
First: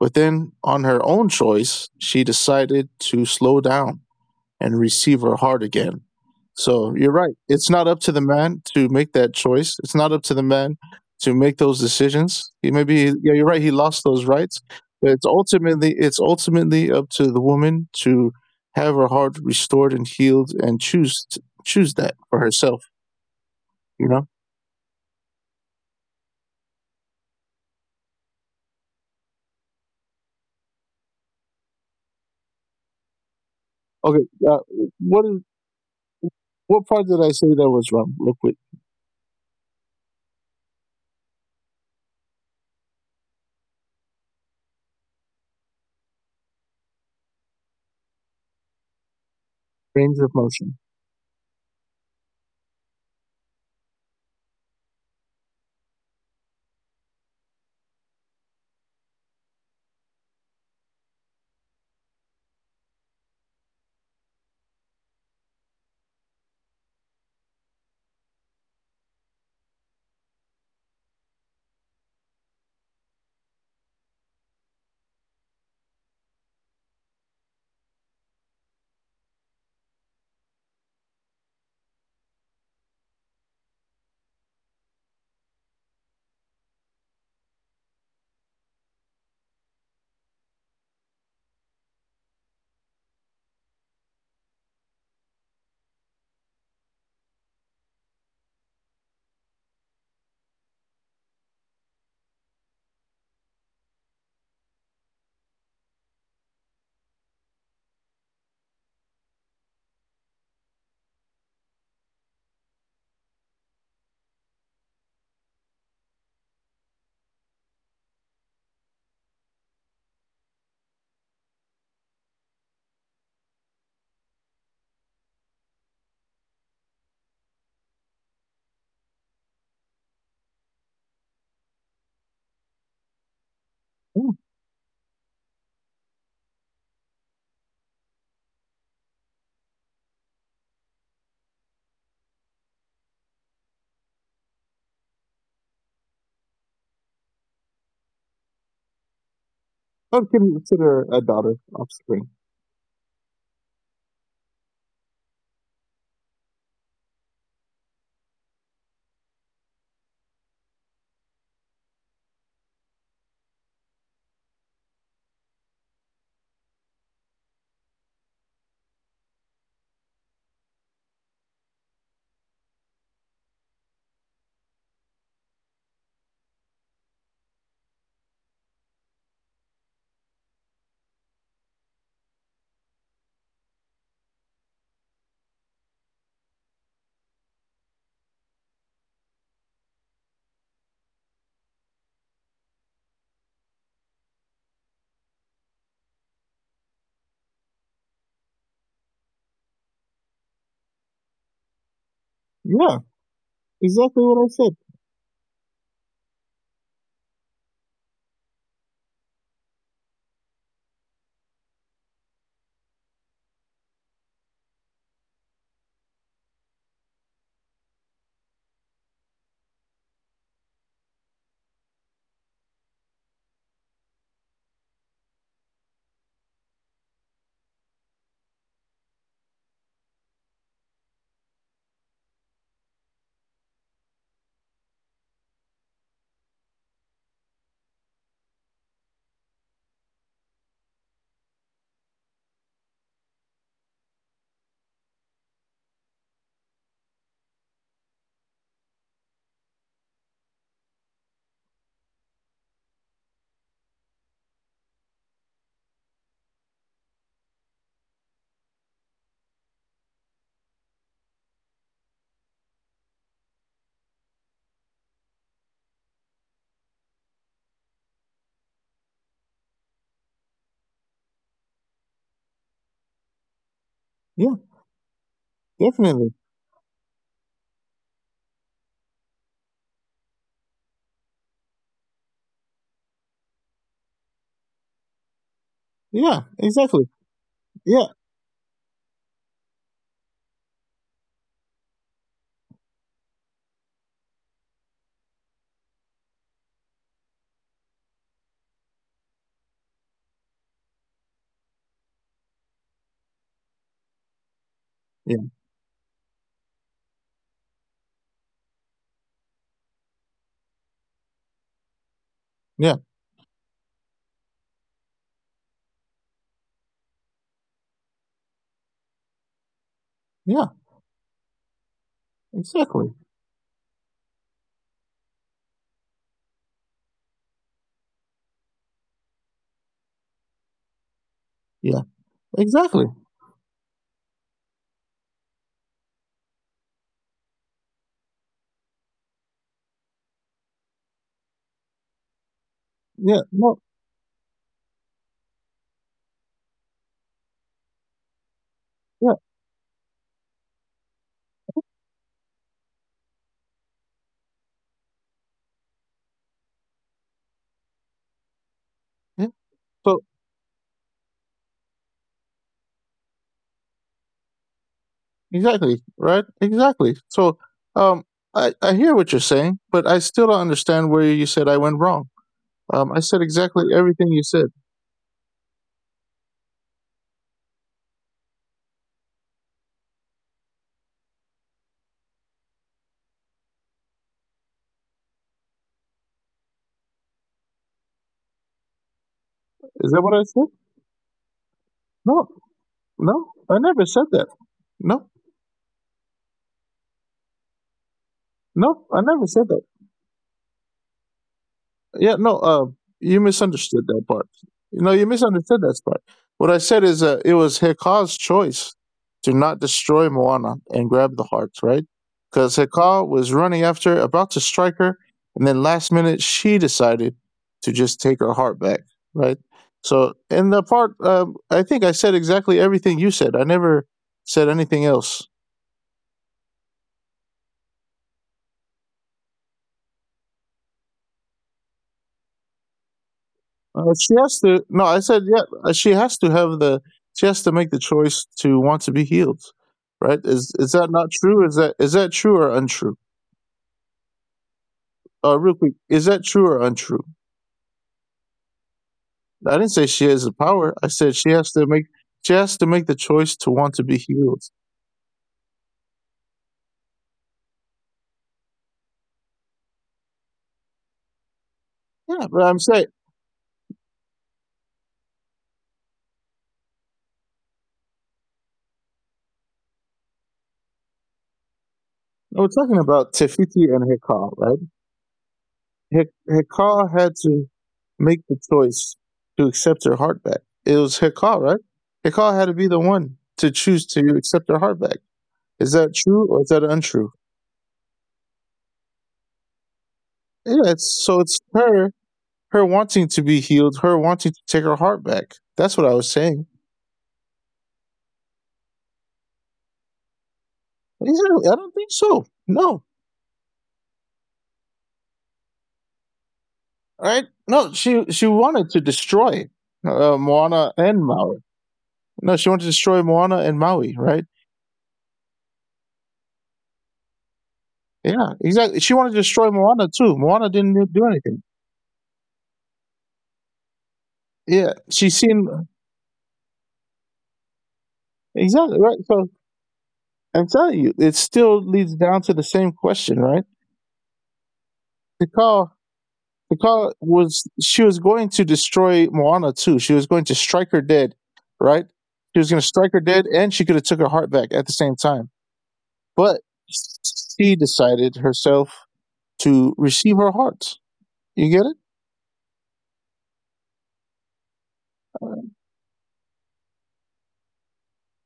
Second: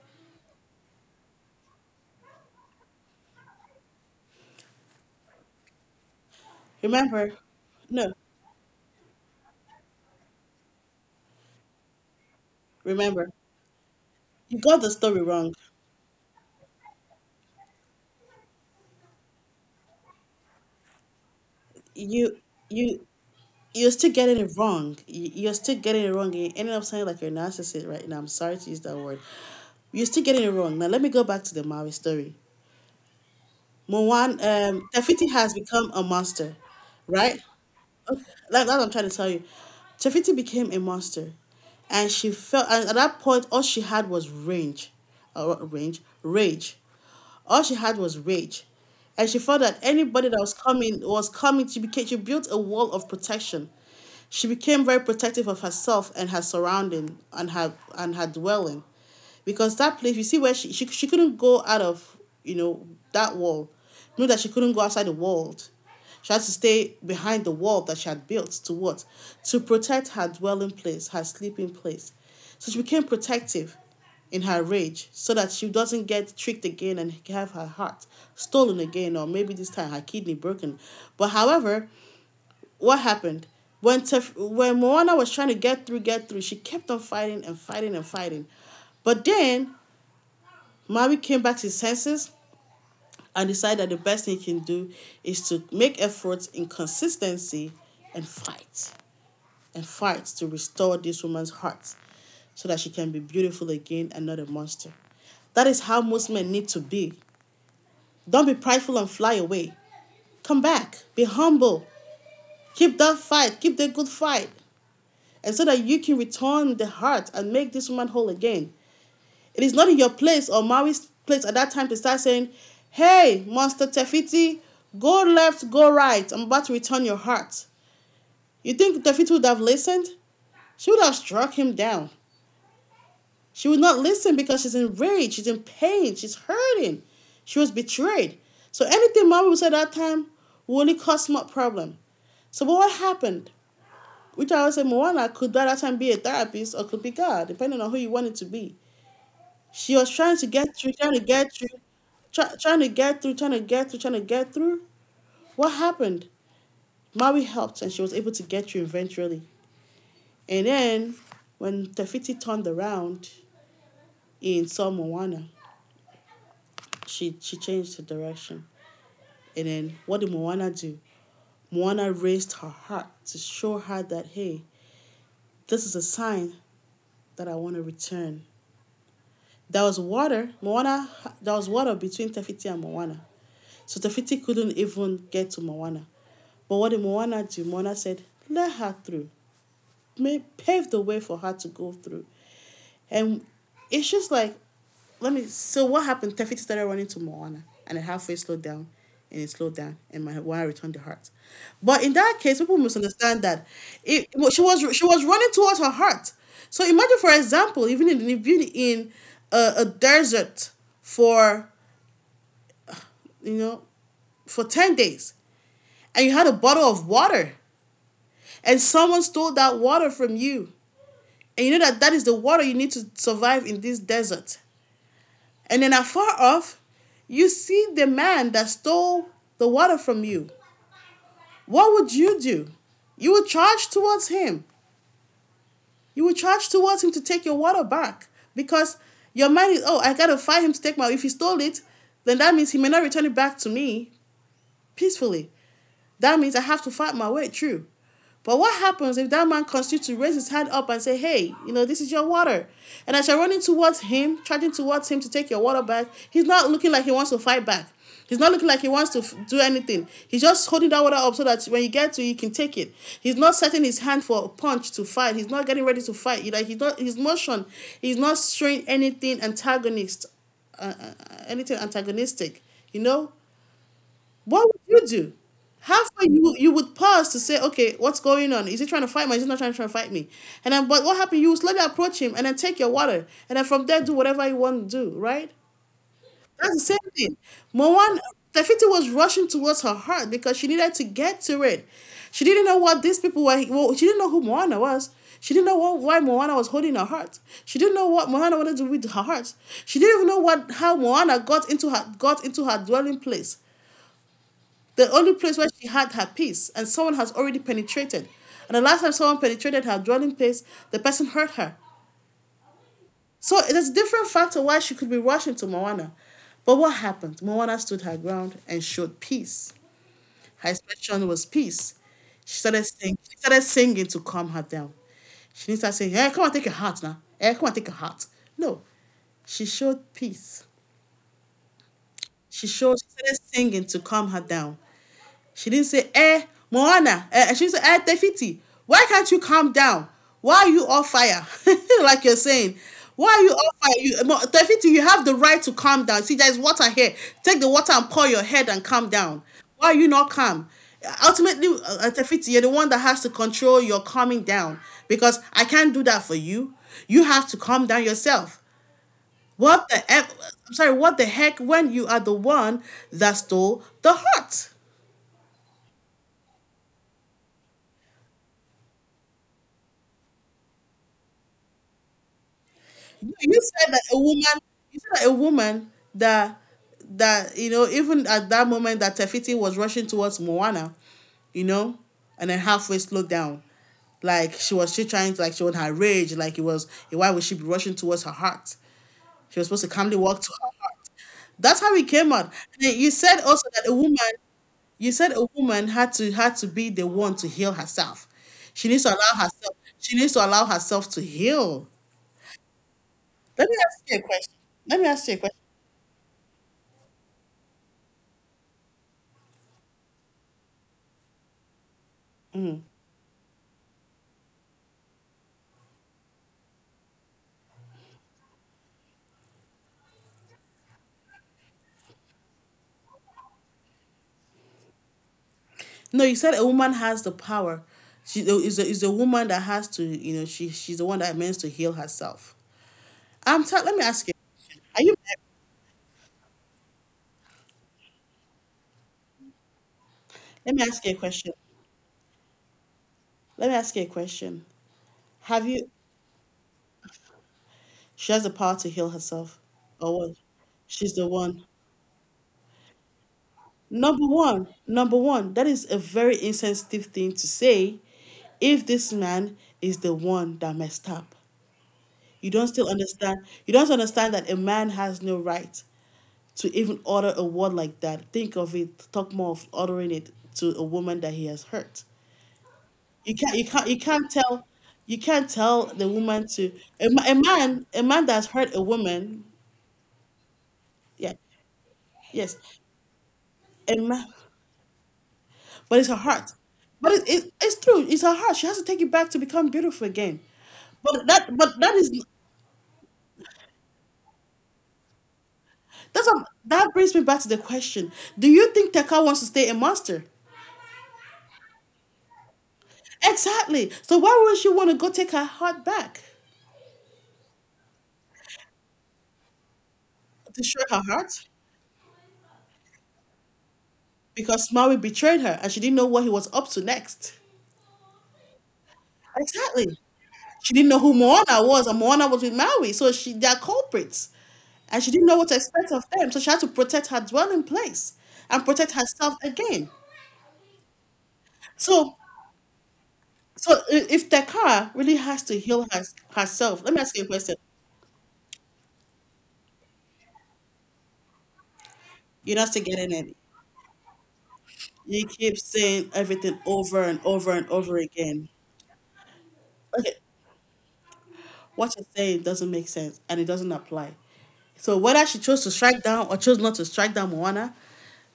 Speaker 2: But then on her own choice, she decided to slow down and receive her heart again. So you're
Speaker 1: Remember,
Speaker 2: right. It's not up to
Speaker 1: no.
Speaker 2: the man to make that choice. It's not up to the man to make those decisions. He may yeah,
Speaker 1: Remember,
Speaker 2: you're right, he lost those
Speaker 1: you
Speaker 2: rights.
Speaker 1: got the
Speaker 2: But
Speaker 1: story
Speaker 2: it's
Speaker 1: wrong.
Speaker 2: ultimately it's ultimately up to the woman to have her heart restored and healed and choose that
Speaker 1: You
Speaker 2: for herself,
Speaker 1: you you're still
Speaker 2: you know?
Speaker 1: getting it wrong. You're still getting it wrong. You ended up sounding like you're a narcissist right now. I'm sorry to use that word. You're still getting it wrong. Now let me go back to the Maui story.
Speaker 2: Okay,
Speaker 1: Tafiti
Speaker 2: what is
Speaker 1: has become a monster,
Speaker 2: what part did I
Speaker 1: right?
Speaker 2: say that was
Speaker 1: That,
Speaker 2: wrong? Real quick.
Speaker 1: that's what I'm trying to tell you. Chafiti became a monster, and she felt. And at that point, all she had was rage, rage, rage. All she had was rage, and she felt that
Speaker 2: Range
Speaker 1: anybody that
Speaker 2: of
Speaker 1: was
Speaker 2: motion.
Speaker 1: coming was coming. She became. She built a wall of protection. She became very protective of herself and her surrounding and her dwelling, because that place. You see where she couldn't go out of, you know, that wall. Knew that she couldn't go outside the world she had to stay behind the wall that she had built to what? To protect her dwelling place, her sleeping place. So she became protective in her rage so that she doesn't get tricked again and have her heart stolen again or maybe this time her kidney broken. But however, what happened? When Moana was trying to get through, she kept on fighting and fighting and fighting. But then Maui came back to his senses and decide that the best thing you can do is to make efforts in consistency and fight and fight to restore this woman's heart so that she can be beautiful again and not a monster. That is how most men need to be. Don't be prideful and fly away. Come back, be humble, keep that fight, keep the good fight, and so that you can return the heart and make this woman whole again. It is not in your place or Maui's place at that time to start saying, hey, Monster Tefiti, go left, go right. I'm about to return your heart. You think Tefiti would have listened? She would have struck him down. She would not listen
Speaker 2: Yeah.
Speaker 1: because she's enraged, she's in pain, she's hurting. She was betrayed. So anything Maui would say at that time would only cause more problem. So what happened? Which I would say Moana could by that time be a therapist or could be God, depending on who you want it to be. She was trying to
Speaker 2: I'd
Speaker 1: get through, trying to
Speaker 2: consider a
Speaker 1: get through,
Speaker 2: daughter
Speaker 1: try,
Speaker 2: offspring.
Speaker 1: trying to get through, trying to get through, trying to get through. What happened? Maui helped and she was able to get through eventually. And then when Tafiti turned around in Saw Moana, she changed the direction. And then what did Moana do? Moana raised her heart to show her that, hey, this is a sign that I want to return. There was water. Moana. There was water between Tefiti and Moana, so Tefiti couldn't even get to Moana. But what did Moana do? Moana said, "Let her through." Paved the way for her to go through. And it's just like, let me. So what happened? Tefiti started running to Moana, and it halfway slowed down, and it slowed down, and Moana returned to heart. But in that case, people
Speaker 2: Yeah,
Speaker 1: misunderstand that it.
Speaker 2: exactly
Speaker 1: well,
Speaker 2: what I
Speaker 1: She was
Speaker 2: said.
Speaker 1: she was running towards her heart. So imagine, for example, even in a desert for you know for 10 days, and you had a bottle of water, and someone stole that water from you. And you know that that is the water you need to survive in this desert. And then afar off, you see the man that stole the water from you. What would you do? You would charge towards him. You would charge towards him to take your water back because your mind is, oh, I gotta fight him to take my water. If he stole it, then that means he may not return it back to me peacefully. That means I have to fight my way through. But what happens if that man continues to raise his hand up and say, hey, this is your water? And as you're running towards him, charging towards him to take your water back, he's not looking like he wants to fight back. He's not looking like he wants to do anything. He's just holding that water up so that when you get to, you can take it. He's not setting his hand for a punch to fight. He's not getting ready to fight. Like he's not his motion, he's not showing anything antagonist, uh, uh, anything antagonistic. You know,
Speaker 2: Yeah,
Speaker 1: what would you do? Halfway,
Speaker 2: definitely.
Speaker 1: you would pause to say, okay, what's going on? Is he trying to fight me? Is he not trying to fight me? And then, but what happened? You would slowly approach him and then take your water, and then from there do whatever you want to do, right?
Speaker 2: Yeah,
Speaker 1: That's the same
Speaker 2: exactly.
Speaker 1: thing.
Speaker 2: Yeah,
Speaker 1: Moan Tefiti was rushing towards her heart because she needed to get to it. She didn't know what these people were. Well, she didn't know who Moana was. She didn't know what, why Moana was holding her heart. She didn't know what Moana wanted to do with her heart. She didn't even know what how Moana got into her dwelling place. The only
Speaker 2: yeah,
Speaker 1: place where she had her peace and someone has already penetrated. And the last time someone penetrated her dwelling place, the person hurt her.
Speaker 2: yeah,
Speaker 1: So it is a different factor why she could be rushing to Moana. But what happened? Moana stood her ground and showed peace.
Speaker 2: yeah,
Speaker 1: Her expression was peace. She started
Speaker 2: exactly.
Speaker 1: singing, she started singing to calm her down. She didn't start saying, hey, come and take your heart now. Hey, come and take your heart. No. She showed peace.
Speaker 2: Yeah,
Speaker 1: She showed
Speaker 2: exactly.
Speaker 1: she started singing to calm her down. She didn't say, eh, Moana. Eh, she didn't say, eh, Tefiti. Why can't you calm down? Why are you on fire? like you're saying. Why
Speaker 2: Yeah,
Speaker 1: are you on
Speaker 2: no,
Speaker 1: fire? You, Tefiti, you have the right to calm down. See, there's water here. Take the water and pour your head and calm
Speaker 2: yeah,
Speaker 1: down. Why are you not calm? Ultimately, Tefiti, you're the one that has to control your calming down because I can't do that for you. You have to calm down yourself.
Speaker 2: yeah.
Speaker 1: What the
Speaker 2: So
Speaker 1: heck? I'm sorry, what the heck when you are the one that stole the heart?
Speaker 2: exactly, right? Exactly. So, um, I hear what you're saying, but I still don't understand where you said I went wrong. I
Speaker 1: No,
Speaker 2: said
Speaker 1: you
Speaker 2: exactly
Speaker 1: said that a
Speaker 2: everything
Speaker 1: woman,
Speaker 2: you said.
Speaker 1: you said that a woman that even at that moment that Tefiti was rushing towards Moana, you know, and then halfway slowed down. Like she was she trying to like show her rage, like it was why would she be rushing towards her heart? She was supposed to calmly
Speaker 2: Is
Speaker 1: walk
Speaker 2: that
Speaker 1: to
Speaker 2: what I
Speaker 1: her
Speaker 2: said?
Speaker 1: heart. That's how it came out.
Speaker 2: No,
Speaker 1: And then you said
Speaker 2: no,
Speaker 1: also that
Speaker 2: I
Speaker 1: a woman
Speaker 2: never said that.
Speaker 1: you said
Speaker 2: No,
Speaker 1: a woman had to be the one to heal herself. She needs to
Speaker 2: no, I
Speaker 1: allow
Speaker 2: never
Speaker 1: herself
Speaker 2: said that.
Speaker 1: she needs to allow herself to heal.
Speaker 2: Yeah, no, you
Speaker 1: Let me ask
Speaker 2: misunderstood
Speaker 1: you a
Speaker 2: that part.
Speaker 1: question. Let me
Speaker 2: No,
Speaker 1: ask
Speaker 2: you
Speaker 1: you a question.
Speaker 2: misunderstood that part. What I said is it was Hekal's choice to not destroy Moana and grab the hearts, right? Because Hekal was running after, about to strike her, and then last minute she decided to just take her heart back, right? So, in the part, I think I said exactly everything you said. I never said anything else.
Speaker 1: No, you said a woman has the power. She is a woman that has to, she she's the one that means to heal herself. Let me ask you.
Speaker 2: She has
Speaker 1: Are
Speaker 2: to.
Speaker 1: you
Speaker 2: No, I
Speaker 1: married?
Speaker 2: said yeah. She has to have the. She has to make the choice to want to be healed, right?
Speaker 1: Let me ask
Speaker 2: Is
Speaker 1: you a
Speaker 2: that not
Speaker 1: question.
Speaker 2: true? Is that true or untrue?
Speaker 1: Let me ask you a question. Have
Speaker 2: Real
Speaker 1: you
Speaker 2: quick, is that true or untrue?
Speaker 1: she has the power to heal herself
Speaker 2: I didn't
Speaker 1: or
Speaker 2: say
Speaker 1: what?
Speaker 2: she has the power.
Speaker 1: She's
Speaker 2: I
Speaker 1: the
Speaker 2: said
Speaker 1: one.
Speaker 2: she has to make. She has to make the choice to want to
Speaker 1: Number
Speaker 2: be
Speaker 1: one,
Speaker 2: healed.
Speaker 1: number one, that is a very insensitive thing to say if this man is the one that messed up. You
Speaker 2: Yeah,
Speaker 1: don't
Speaker 2: but I'm
Speaker 1: still
Speaker 2: saying
Speaker 1: understand. You don't understand that a man has no right to even utter a word like that. Think of it, talk more of uttering it to a woman that he has hurt.
Speaker 2: we're talking
Speaker 1: You
Speaker 2: about
Speaker 1: can't, you can't,
Speaker 2: Tefiti
Speaker 1: you
Speaker 2: and
Speaker 1: can't
Speaker 2: Hekal,
Speaker 1: tell,
Speaker 2: right?
Speaker 1: you can't tell the woman to
Speaker 2: Hekal had to
Speaker 1: a man
Speaker 2: make
Speaker 1: that's
Speaker 2: the
Speaker 1: hurt a
Speaker 2: choice
Speaker 1: woman.
Speaker 2: to accept her heart back. It was
Speaker 1: Yeah,
Speaker 2: Hekal, right?
Speaker 1: yes,
Speaker 2: Hekal had to be the one to
Speaker 1: a
Speaker 2: choose to
Speaker 1: man,
Speaker 2: accept her heart back. Is
Speaker 1: but it's her
Speaker 2: that true
Speaker 1: heart.
Speaker 2: or is that
Speaker 1: But
Speaker 2: untrue?
Speaker 1: it's true. It's her heart. She has to take it back to become beautiful again.
Speaker 2: Yeah, it's, so it's
Speaker 1: But that
Speaker 2: her
Speaker 1: is
Speaker 2: her wanting to be healed, her wanting to take her heart back. That's what I
Speaker 1: that's a,
Speaker 2: was saying.
Speaker 1: that brings me back to the question: do you think Teka wants to stay a monster?
Speaker 2: Exactly. I don't think so. No.
Speaker 1: Exactly. So why would she want to go take her heart back?
Speaker 2: Right. No, she wanted to destroy
Speaker 1: Destroy
Speaker 2: Moana
Speaker 1: her
Speaker 2: and
Speaker 1: heart
Speaker 2: Maui. No, she wanted to destroy Moana and Maui, right?
Speaker 1: because Maui betrayed her and she didn't know what he was up to next.
Speaker 2: Yeah, exactly. She wanted to destroy
Speaker 1: Exactly.
Speaker 2: Moana too. Moana
Speaker 1: She didn't
Speaker 2: didn't
Speaker 1: know
Speaker 2: do
Speaker 1: who
Speaker 2: do
Speaker 1: Moana
Speaker 2: anything.
Speaker 1: was, and Moana was with Maui, so she they're culprits. And
Speaker 2: Yeah,
Speaker 1: she didn't know
Speaker 2: she
Speaker 1: what to
Speaker 2: seen
Speaker 1: expect of them, so she had to protect her dwelling place and protect
Speaker 2: exactly right.
Speaker 1: herself
Speaker 2: So
Speaker 1: again.
Speaker 2: I'm telling you, it still
Speaker 1: So,
Speaker 2: leads down to the same question, right?
Speaker 1: so if Takara really has
Speaker 2: To
Speaker 1: to heal
Speaker 2: call
Speaker 1: her, herself, let me
Speaker 2: because
Speaker 1: ask you a question.
Speaker 2: was she was going to destroy Moana too. She was going to strike her dead, right?
Speaker 1: You're
Speaker 2: She
Speaker 1: not
Speaker 2: was
Speaker 1: still
Speaker 2: going to
Speaker 1: getting
Speaker 2: strike her
Speaker 1: it.
Speaker 2: dead, and she could have took her heart back at the same
Speaker 1: You
Speaker 2: time.
Speaker 1: keep saying everything
Speaker 2: But
Speaker 1: over and over and
Speaker 2: she
Speaker 1: over
Speaker 2: decided
Speaker 1: again.
Speaker 2: herself to
Speaker 1: Okay,
Speaker 2: receive her heart. You get it?
Speaker 1: what she's saying doesn't make sense and it doesn't apply. So whether she chose to strike down or chose not to strike down Moana,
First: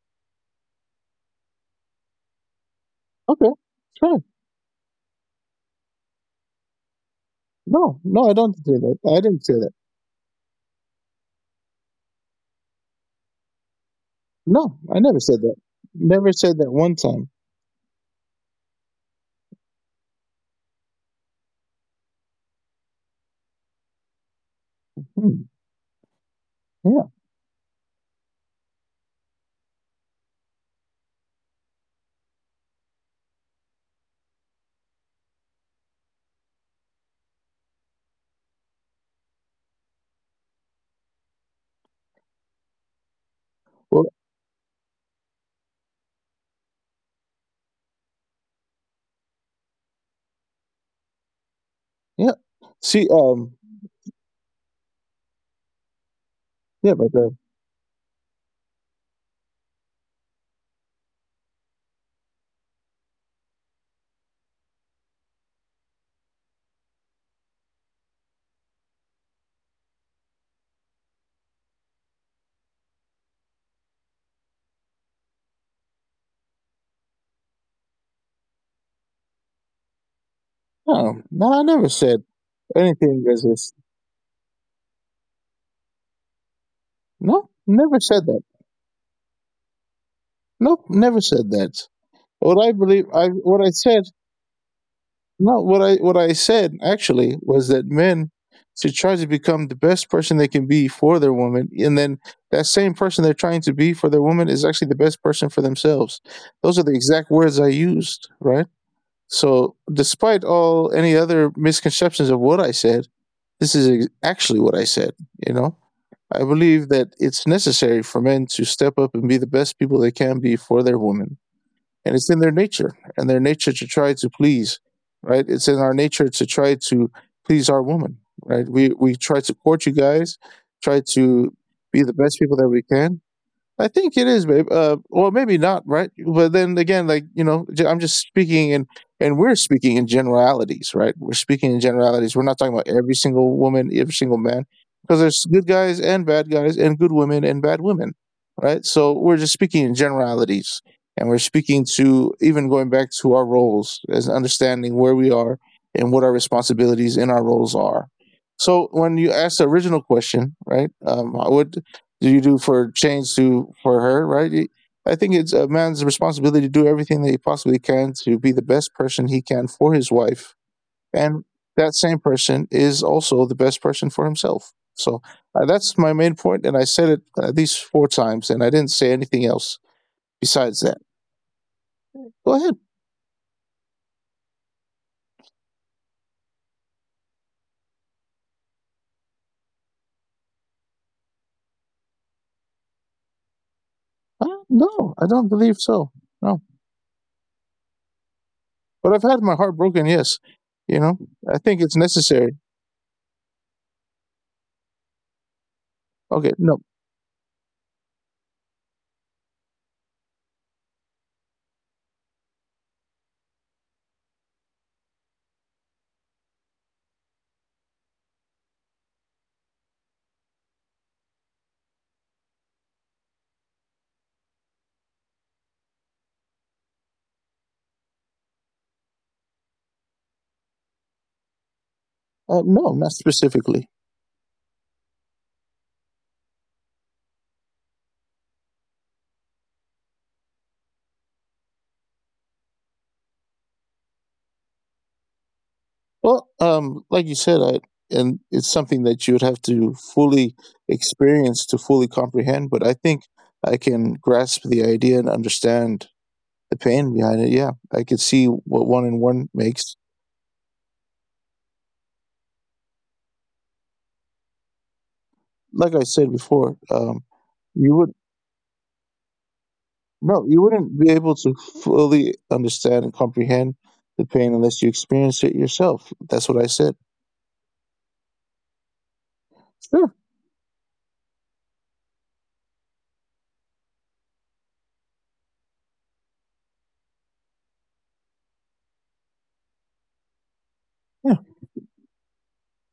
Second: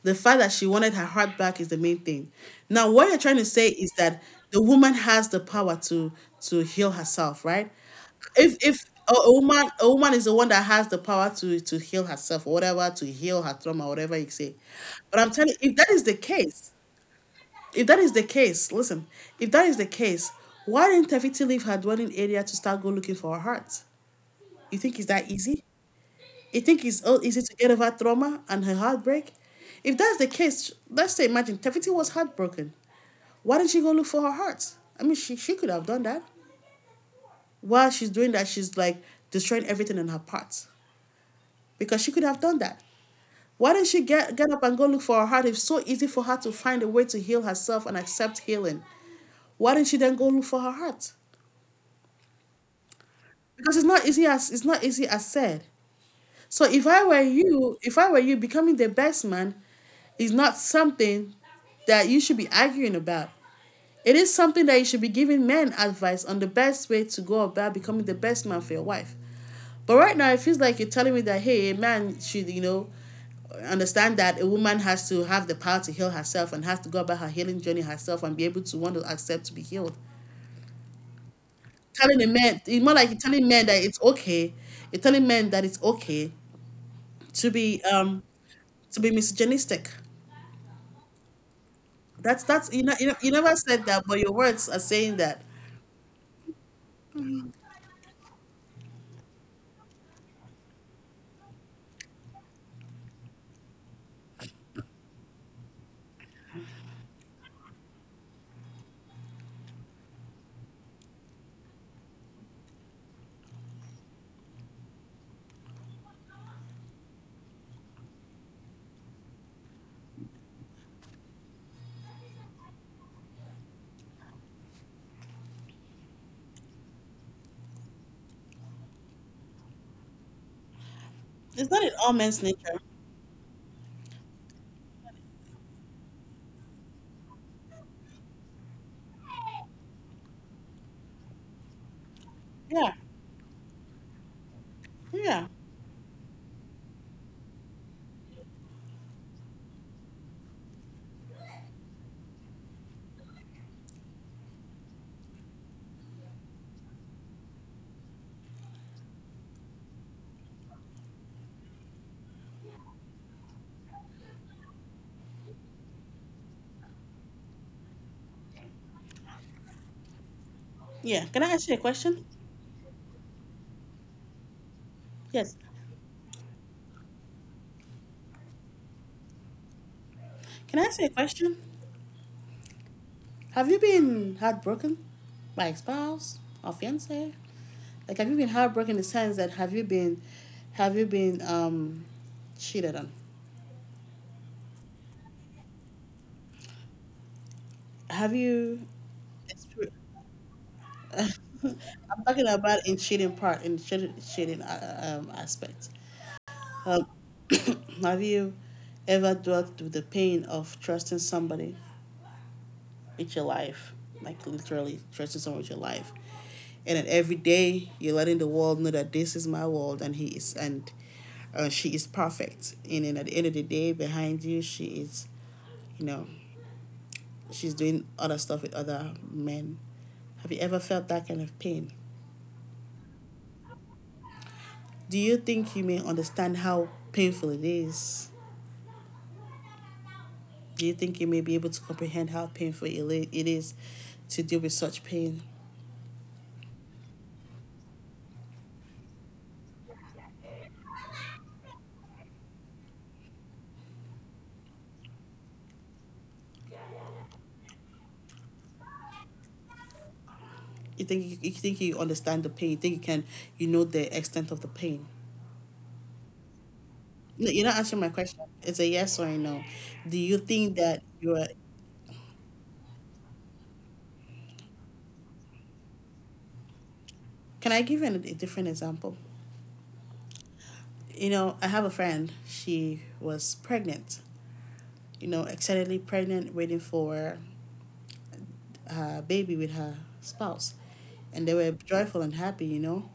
Speaker 1: the fact that she wanted her heart back is the main thing. Now, what you're trying to
Speaker 2: Okay,
Speaker 1: say is that
Speaker 2: sure.
Speaker 1: the woman has the power to heal herself, right?
Speaker 2: No, no, I
Speaker 1: If
Speaker 2: don't say that.
Speaker 1: a
Speaker 2: I didn't say
Speaker 1: woman
Speaker 2: that.
Speaker 1: a woman is the one that has the power to heal herself or whatever, to heal her trauma, whatever you say.
Speaker 2: No, I
Speaker 1: But I'm
Speaker 2: never said
Speaker 1: telling
Speaker 2: that.
Speaker 1: you, if that is the
Speaker 2: Never said
Speaker 1: case,
Speaker 2: that one time.
Speaker 1: if that is the case, listen, if that is the case, why didn't Tefiti leave her dwelling area to start go looking for her heart? You think it's that
Speaker 2: Hmm.
Speaker 1: easy? You think it's oh,
Speaker 2: Yeah.
Speaker 1: easy to get over trauma and her heartbreak? If that's the case, let's say imagine Tefiti was heartbroken. Why didn't she go look for her heart? I mean, she could have done that. While she's doing that, she's like destroying everything in her part because she could have done that. Why didn't she
Speaker 2: Well,
Speaker 1: get up and go look for her heart? It's so easy for her to find a way to heal herself and accept healing. Why didn't she then go look for her heart?
Speaker 2: yeah. See,
Speaker 1: Because it's not easy as it's not easy as said. So if I
Speaker 2: yeah,
Speaker 1: were
Speaker 2: but
Speaker 1: you, if I were you, becoming the best man is not something that you should be arguing about. It is something that you should be giving men advice on the best way to go about becoming the best man for your wife. But right now, it feels like you're telling me that hey, a man should understand that a woman has to have the power to heal herself and has to go about her healing journey herself and be able to want to accept to be healed.
Speaker 2: no, no, I never
Speaker 1: Telling a
Speaker 2: said
Speaker 1: man, it's more like you're
Speaker 2: anything
Speaker 1: telling
Speaker 2: as
Speaker 1: men that
Speaker 2: this.
Speaker 1: it's okay. You're telling men that it's okay to
Speaker 2: No,
Speaker 1: be
Speaker 2: never
Speaker 1: um
Speaker 2: said that.
Speaker 1: to be misogynistic.
Speaker 2: Nope, never said that.
Speaker 1: That's
Speaker 2: What
Speaker 1: that's
Speaker 2: I believe,
Speaker 1: you
Speaker 2: I
Speaker 1: never
Speaker 2: what I
Speaker 1: said that,
Speaker 2: said,
Speaker 1: but your words are saying that.
Speaker 2: no, what I said actually was that men should try to become the best person they can be for their woman, and then that same person they're trying to be for their woman is actually the best person for themselves. Those are the exact words I used, right? So, despite all any other misconceptions of what I said, this is actually what I said. You know, I believe that it's necessary for men to step up and be the best people they can be for their woman and it's in their nature and their nature to try to please, right? It's in our nature to try to please our woman, right? We try to court you guys, try to
Speaker 1: It's not in all
Speaker 2: be the
Speaker 1: men's
Speaker 2: best people
Speaker 1: nature.
Speaker 2: that we can. I think it is, babe. Well, maybe not, right? But then again, like you know, I'm just speaking and we're speaking in generalities, right? We're speaking in generalities. We're not talking
Speaker 1: Yeah,
Speaker 2: about every single woman, every single man, because
Speaker 1: yeah,
Speaker 2: there's good guys and bad guys, and good women and bad women, right? So we're just speaking in generalities, and we're speaking to even going back to our roles as understanding where we are and what our responsibilities in our roles are. So when you asked the original question, right? What do you do for change to for her, right? I think it's a man's responsibility to do everything that he possibly can to be the best person he can for his wife,
Speaker 1: yeah. Can I
Speaker 2: and
Speaker 1: ask you a
Speaker 2: that
Speaker 1: question?
Speaker 2: same person is also the best person for himself. So
Speaker 1: Yes.
Speaker 2: that's my main point, and I said it at least four times, and I didn't say anything else
Speaker 1: Can I
Speaker 2: besides
Speaker 1: ask you a
Speaker 2: that.
Speaker 1: question?
Speaker 2: Go ahead.
Speaker 1: Have you been heartbroken by a spouse or fiance? Like, have you been heartbroken in the sense that have you been cheated on?
Speaker 2: No, I don't believe so. No,
Speaker 1: Have you?
Speaker 2: but I've had my
Speaker 1: exper-
Speaker 2: heart broken. Yes, you know, I think it's
Speaker 1: I'm talking
Speaker 2: necessary.
Speaker 1: about in cheating aspect.
Speaker 2: Okay, no,
Speaker 1: Have, have you ever dealt with the pain of trusting somebody with your life? Like literally trusting someone with your life. And then every day you're letting the world know that this is my world and he is and she is perfect. And then at the end of the day behind you she is you know, she's doing other stuff with other men. Have you ever felt that kind of pain?
Speaker 2: no, not specifically.
Speaker 1: Do you think you may understand how painful it is? Do you think you may be able to comprehend how painful it is to deal with such pain?
Speaker 2: Well, like you said, I, and it's something that you would have to fully experience to fully comprehend. But I think I can grasp the idea and understand the pain behind it. Yeah, I could see what one and one makes.
Speaker 1: You think you understand the pain? You think you can you know the extent of the pain?
Speaker 2: Like I said before,
Speaker 1: No, you're not answering my
Speaker 2: you would
Speaker 1: question. It's a yes or a no. Do you
Speaker 2: no,
Speaker 1: think
Speaker 2: you
Speaker 1: that
Speaker 2: wouldn't be
Speaker 1: you are?
Speaker 2: able to fully understand and comprehend the pain unless you experience it yourself. That's what I said.
Speaker 1: Can I give you a different example?
Speaker 2: Sure.
Speaker 1: You know, I have a friend. She was pregnant. You know, excitedly pregnant, waiting for her baby with her spouse, and they
Speaker 2: Yeah.
Speaker 1: were joyful and happy, you know.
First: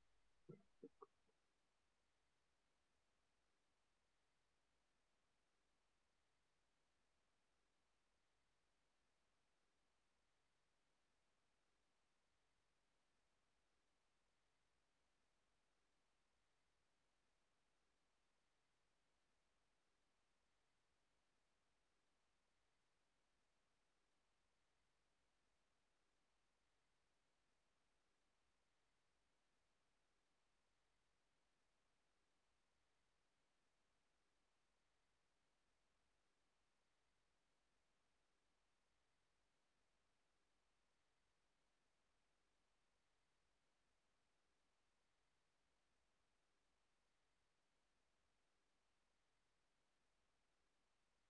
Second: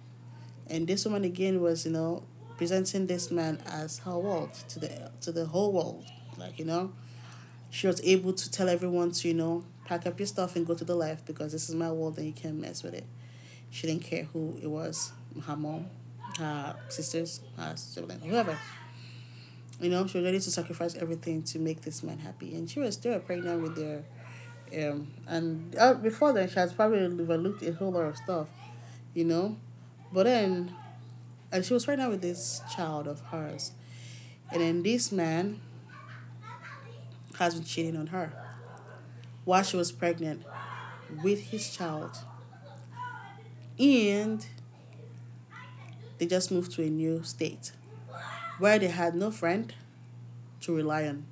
Speaker 1: And this woman again was, you know, presenting this man as her world to the whole world, like you know. She was able to tell everyone to, you know, pack up your stuff and go to the left because this is my world and you can't mess with it. She didn't care who it was, her mom, her sisters, her siblings, whoever. You know, she was ready to sacrifice everything to make this man happy, and she was still pregnant with their. And Before then, she has probably overlooked a whole lot of stuff, you know. But then, and she was pregnant with this child of hers, and then this man has been cheating on her while she was pregnant with his child, and they just moved to a new state where they had no friend to rely on,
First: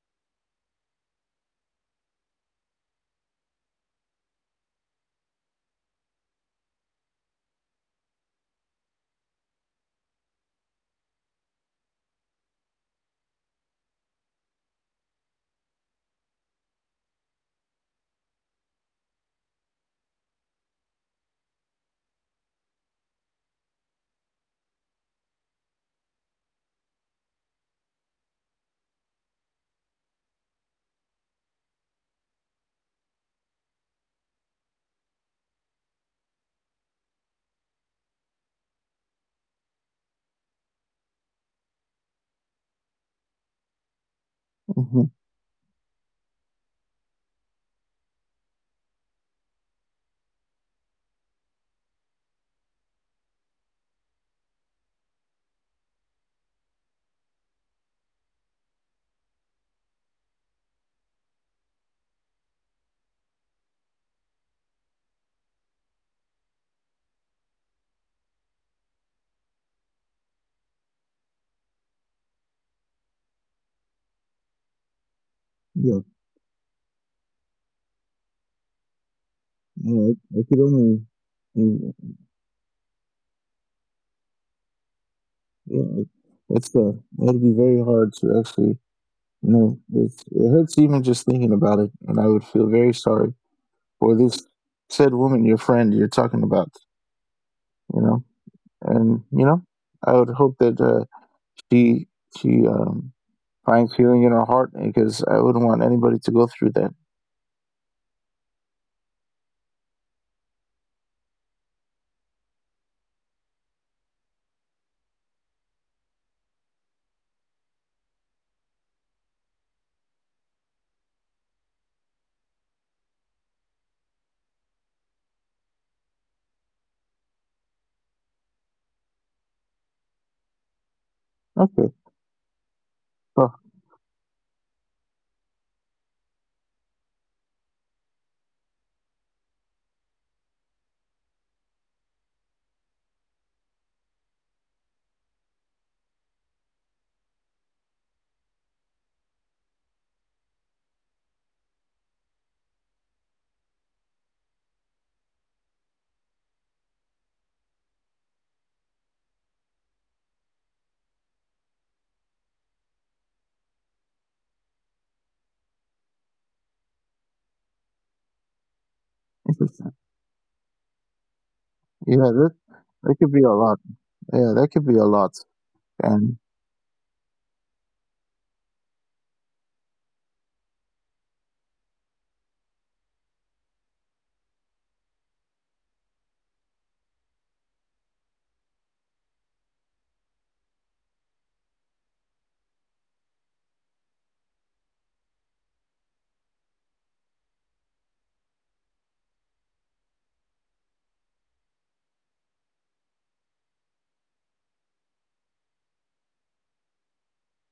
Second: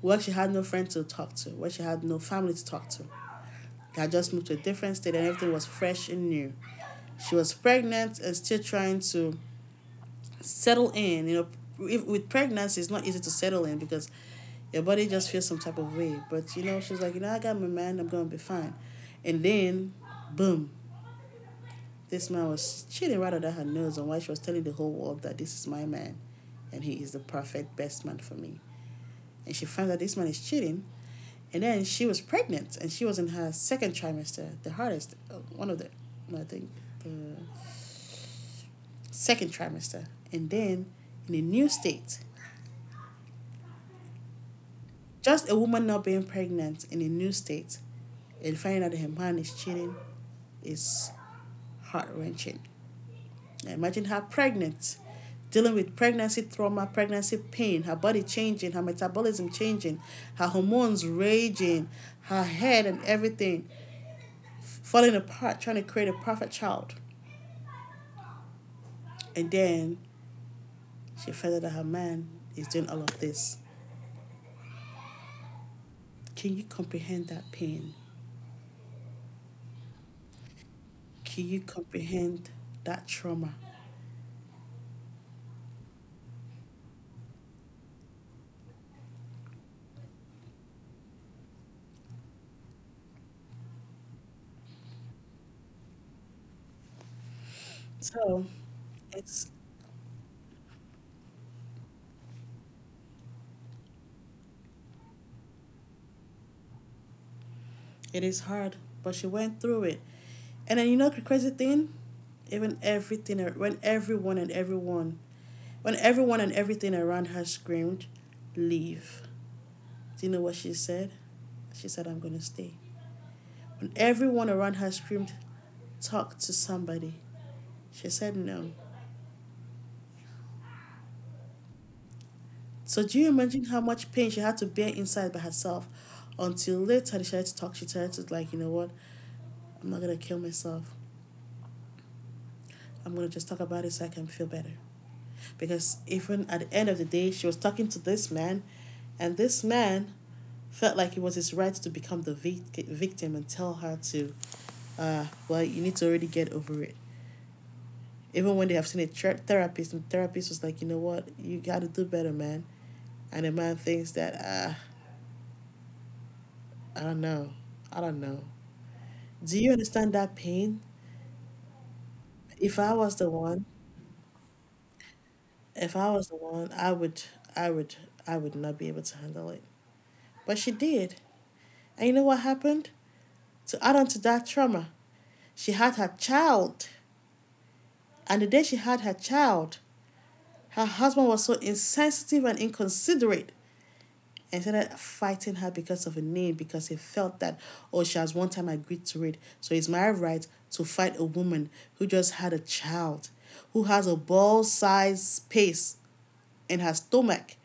Speaker 1: where she had no friend to talk to, where she had no family to talk to. I just moved to a different state and everything was fresh and new. She was pregnant and still trying to settle in. You know, if, with pregnancy, it's not easy to settle in because your body just feels some type of way. But you know, she was like, you know, I got my man, I'm gonna be fine. And then, boom, this man was cheating right under her nose on why she was telling the whole world that this is my man and he is the perfect best man for me and she finds out this man is cheating. And then she was pregnant and she was in her second trimester, the hardest, one of the, no, I think, the second trimester. And then in a new state,
Speaker 2: Mhm.
Speaker 1: just a woman not being pregnant in a new state and finding out that her man is cheating is heart wrenching. Imagine her pregnant, dealing with pregnancy trauma, pregnancy pain, her body changing, her metabolism changing, her hormones raging, her head and everything falling apart, trying to create a perfect child. And then she found out that her man is doing all of this.
Speaker 2: Yeah,
Speaker 1: Can you comprehend that pain?
Speaker 2: I could only
Speaker 1: Can you comprehend that trauma?
Speaker 2: yeah, it's it'd be very hard to actually. You know, it's, it hurts even just thinking about it, and I would feel very sorry for this said woman, your friend, you're talking about. You know,
Speaker 1: So
Speaker 2: and you
Speaker 1: it's
Speaker 2: know, I would hope that she she find healing in our heart because I wouldn't want anybody to go through that.
Speaker 1: it is hard, but she went through it. And then you know the crazy thing? Even everything when everyone and everyone when everyone and everything around her screamed, leave. Do you know what she said? She said, I'm gonna stay. When everyone around her screamed, talk to somebody, she said no.
Speaker 2: Okay,
Speaker 1: So, do you
Speaker 2: well,
Speaker 1: imagine how much pain she had to bear inside by herself until later she had to talk? She decided to, like, you know what? I'm not going to kill myself. I'm going to just talk about it so I can feel better. Because even at the end of the day, she was talking to this man, and this man felt like it was his right to become the victim and tell her to, well, you need to already get over it. Even when they have seen a therapist, and the therapist was like, you know what, you got to do better, man. And the man thinks that, ah, I don't know, I don't know. Do you
Speaker 2: interesting.
Speaker 1: understand that pain?
Speaker 2: Yeah, that
Speaker 1: If I
Speaker 2: that
Speaker 1: was
Speaker 2: could
Speaker 1: the
Speaker 2: be a
Speaker 1: one,
Speaker 2: lot. Yeah, that could be a lot.
Speaker 1: if I
Speaker 2: And
Speaker 1: was the one, I would, I would, I would not be able to handle it. But she did. And you know what happened? To add on to that trauma, she had her child. And the day she had her child, her husband was so insensitive and inconsiderate and started fighting her because of a name because he felt that, oh, she has one time agreed to it, so it's my right to fight a woman who just had a child, who has a ball sized space in her stomach,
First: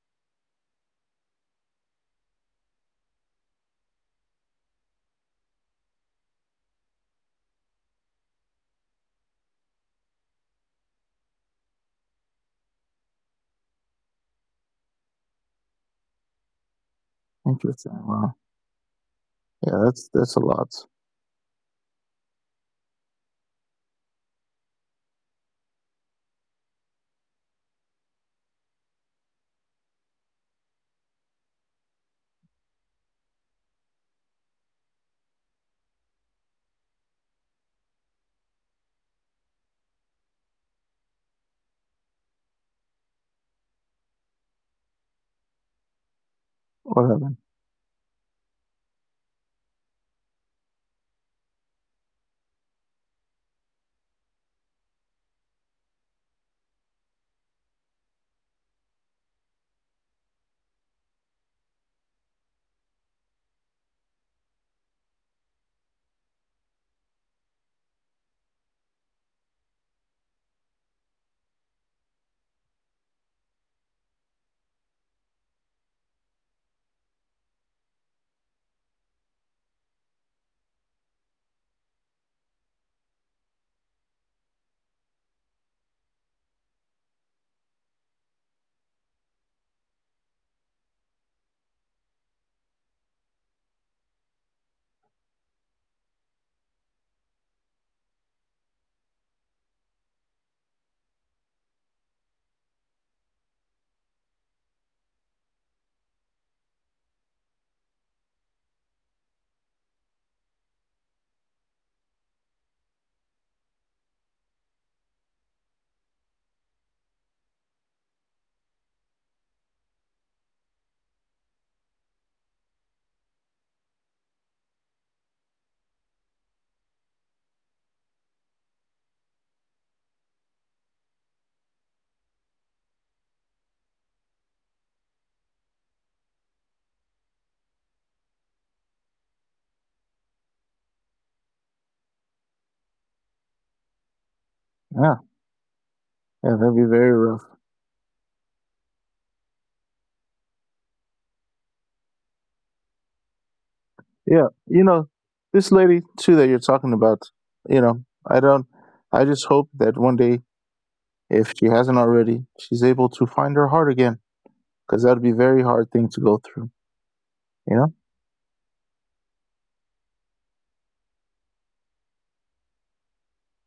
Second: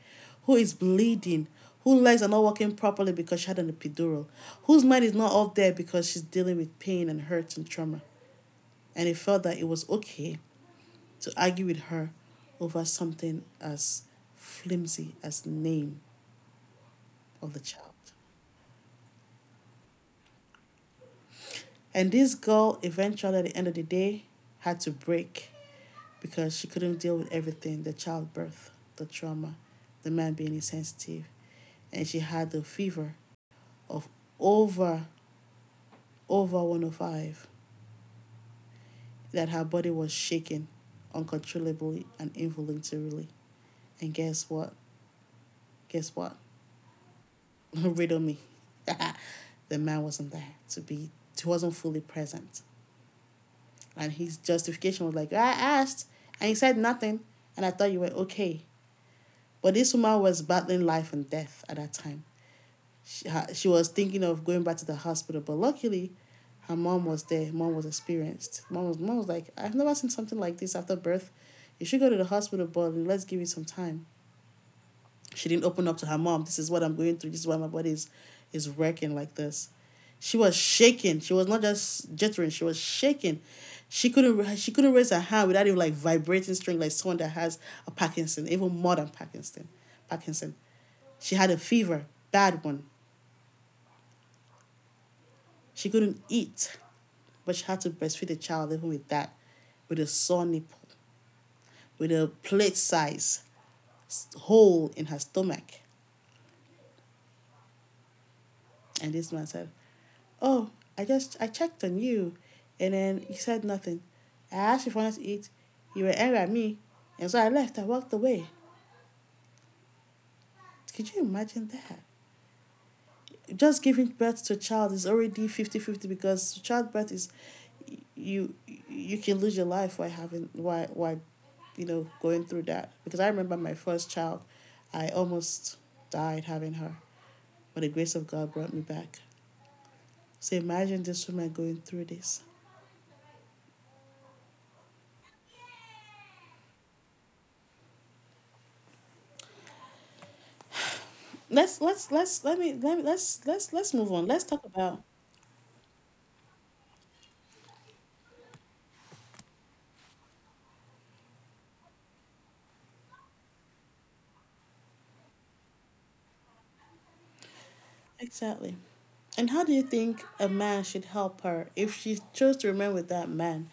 Speaker 1: who is bleeding, whose legs are not working properly because she had an epidural, whose mind is not up there because she's dealing with pain and hurt and trauma, and he felt that it was okay to argue with her over something as flimsy as name of the child.
Speaker 2: interesting. Wow. Yeah, that's a lot.
Speaker 1: And this girl eventually, at the end of the day, had to break because she couldn't deal with everything, the childbirth, the trauma, the man being insensitive. And she had the fever of over, over 105, that her body was shaking uncontrollably and involuntarily. And guess what? Guess what?
Speaker 2: What happened?
Speaker 1: Riddle me. The man wasn't there to be, he wasn't fully present. And his justification was like, I asked, and he said nothing, and I thought you were okay. But this woman was battling life and death at that time. She was thinking of going back to the hospital, but luckily, her mom was there. Mom was experienced. Mom was like, I've never seen something like this after birth. You should go to the hospital, but let's give it some time. She didn't open up to her mom. This is what I'm going through. This is why my is working like this. She was shaking. She was not just jittering. She was shaking. She couldn't raise her hand without even like vibrating string, like someone that has a Parkinson, even more than Parkinson. She had a fever, bad one. She couldn't eat, but she had to breastfeed the child even with that, with a sore nipple, with a plate size hole in her stomach. And this man said, oh, I checked on you and then he said nothing. I asked if I wanted to eat, you were angry at me, and so I left, I walked away. Could you imagine that? Just giving birth to a child is already 50-fifty 50 because childbirth is you you can lose your life while having while you know going through that. Because I remember my first child, I almost died having her. But the grace of God brought me back. So imagine this woman going through this.
Speaker 2: Yeah, yeah, that'd be very rough.
Speaker 1: Let's let me let's move on. Let's
Speaker 2: Yeah,
Speaker 1: talk
Speaker 2: you
Speaker 1: about
Speaker 2: know, this lady too that you're talking about, you know, I don't, I just hope that one day, if she hasn't already, she's able to find her heart again, because that'd be a very hard thing to go through, you know?
Speaker 1: exactly. And how do you think a man should help her if she chose to remain with that man?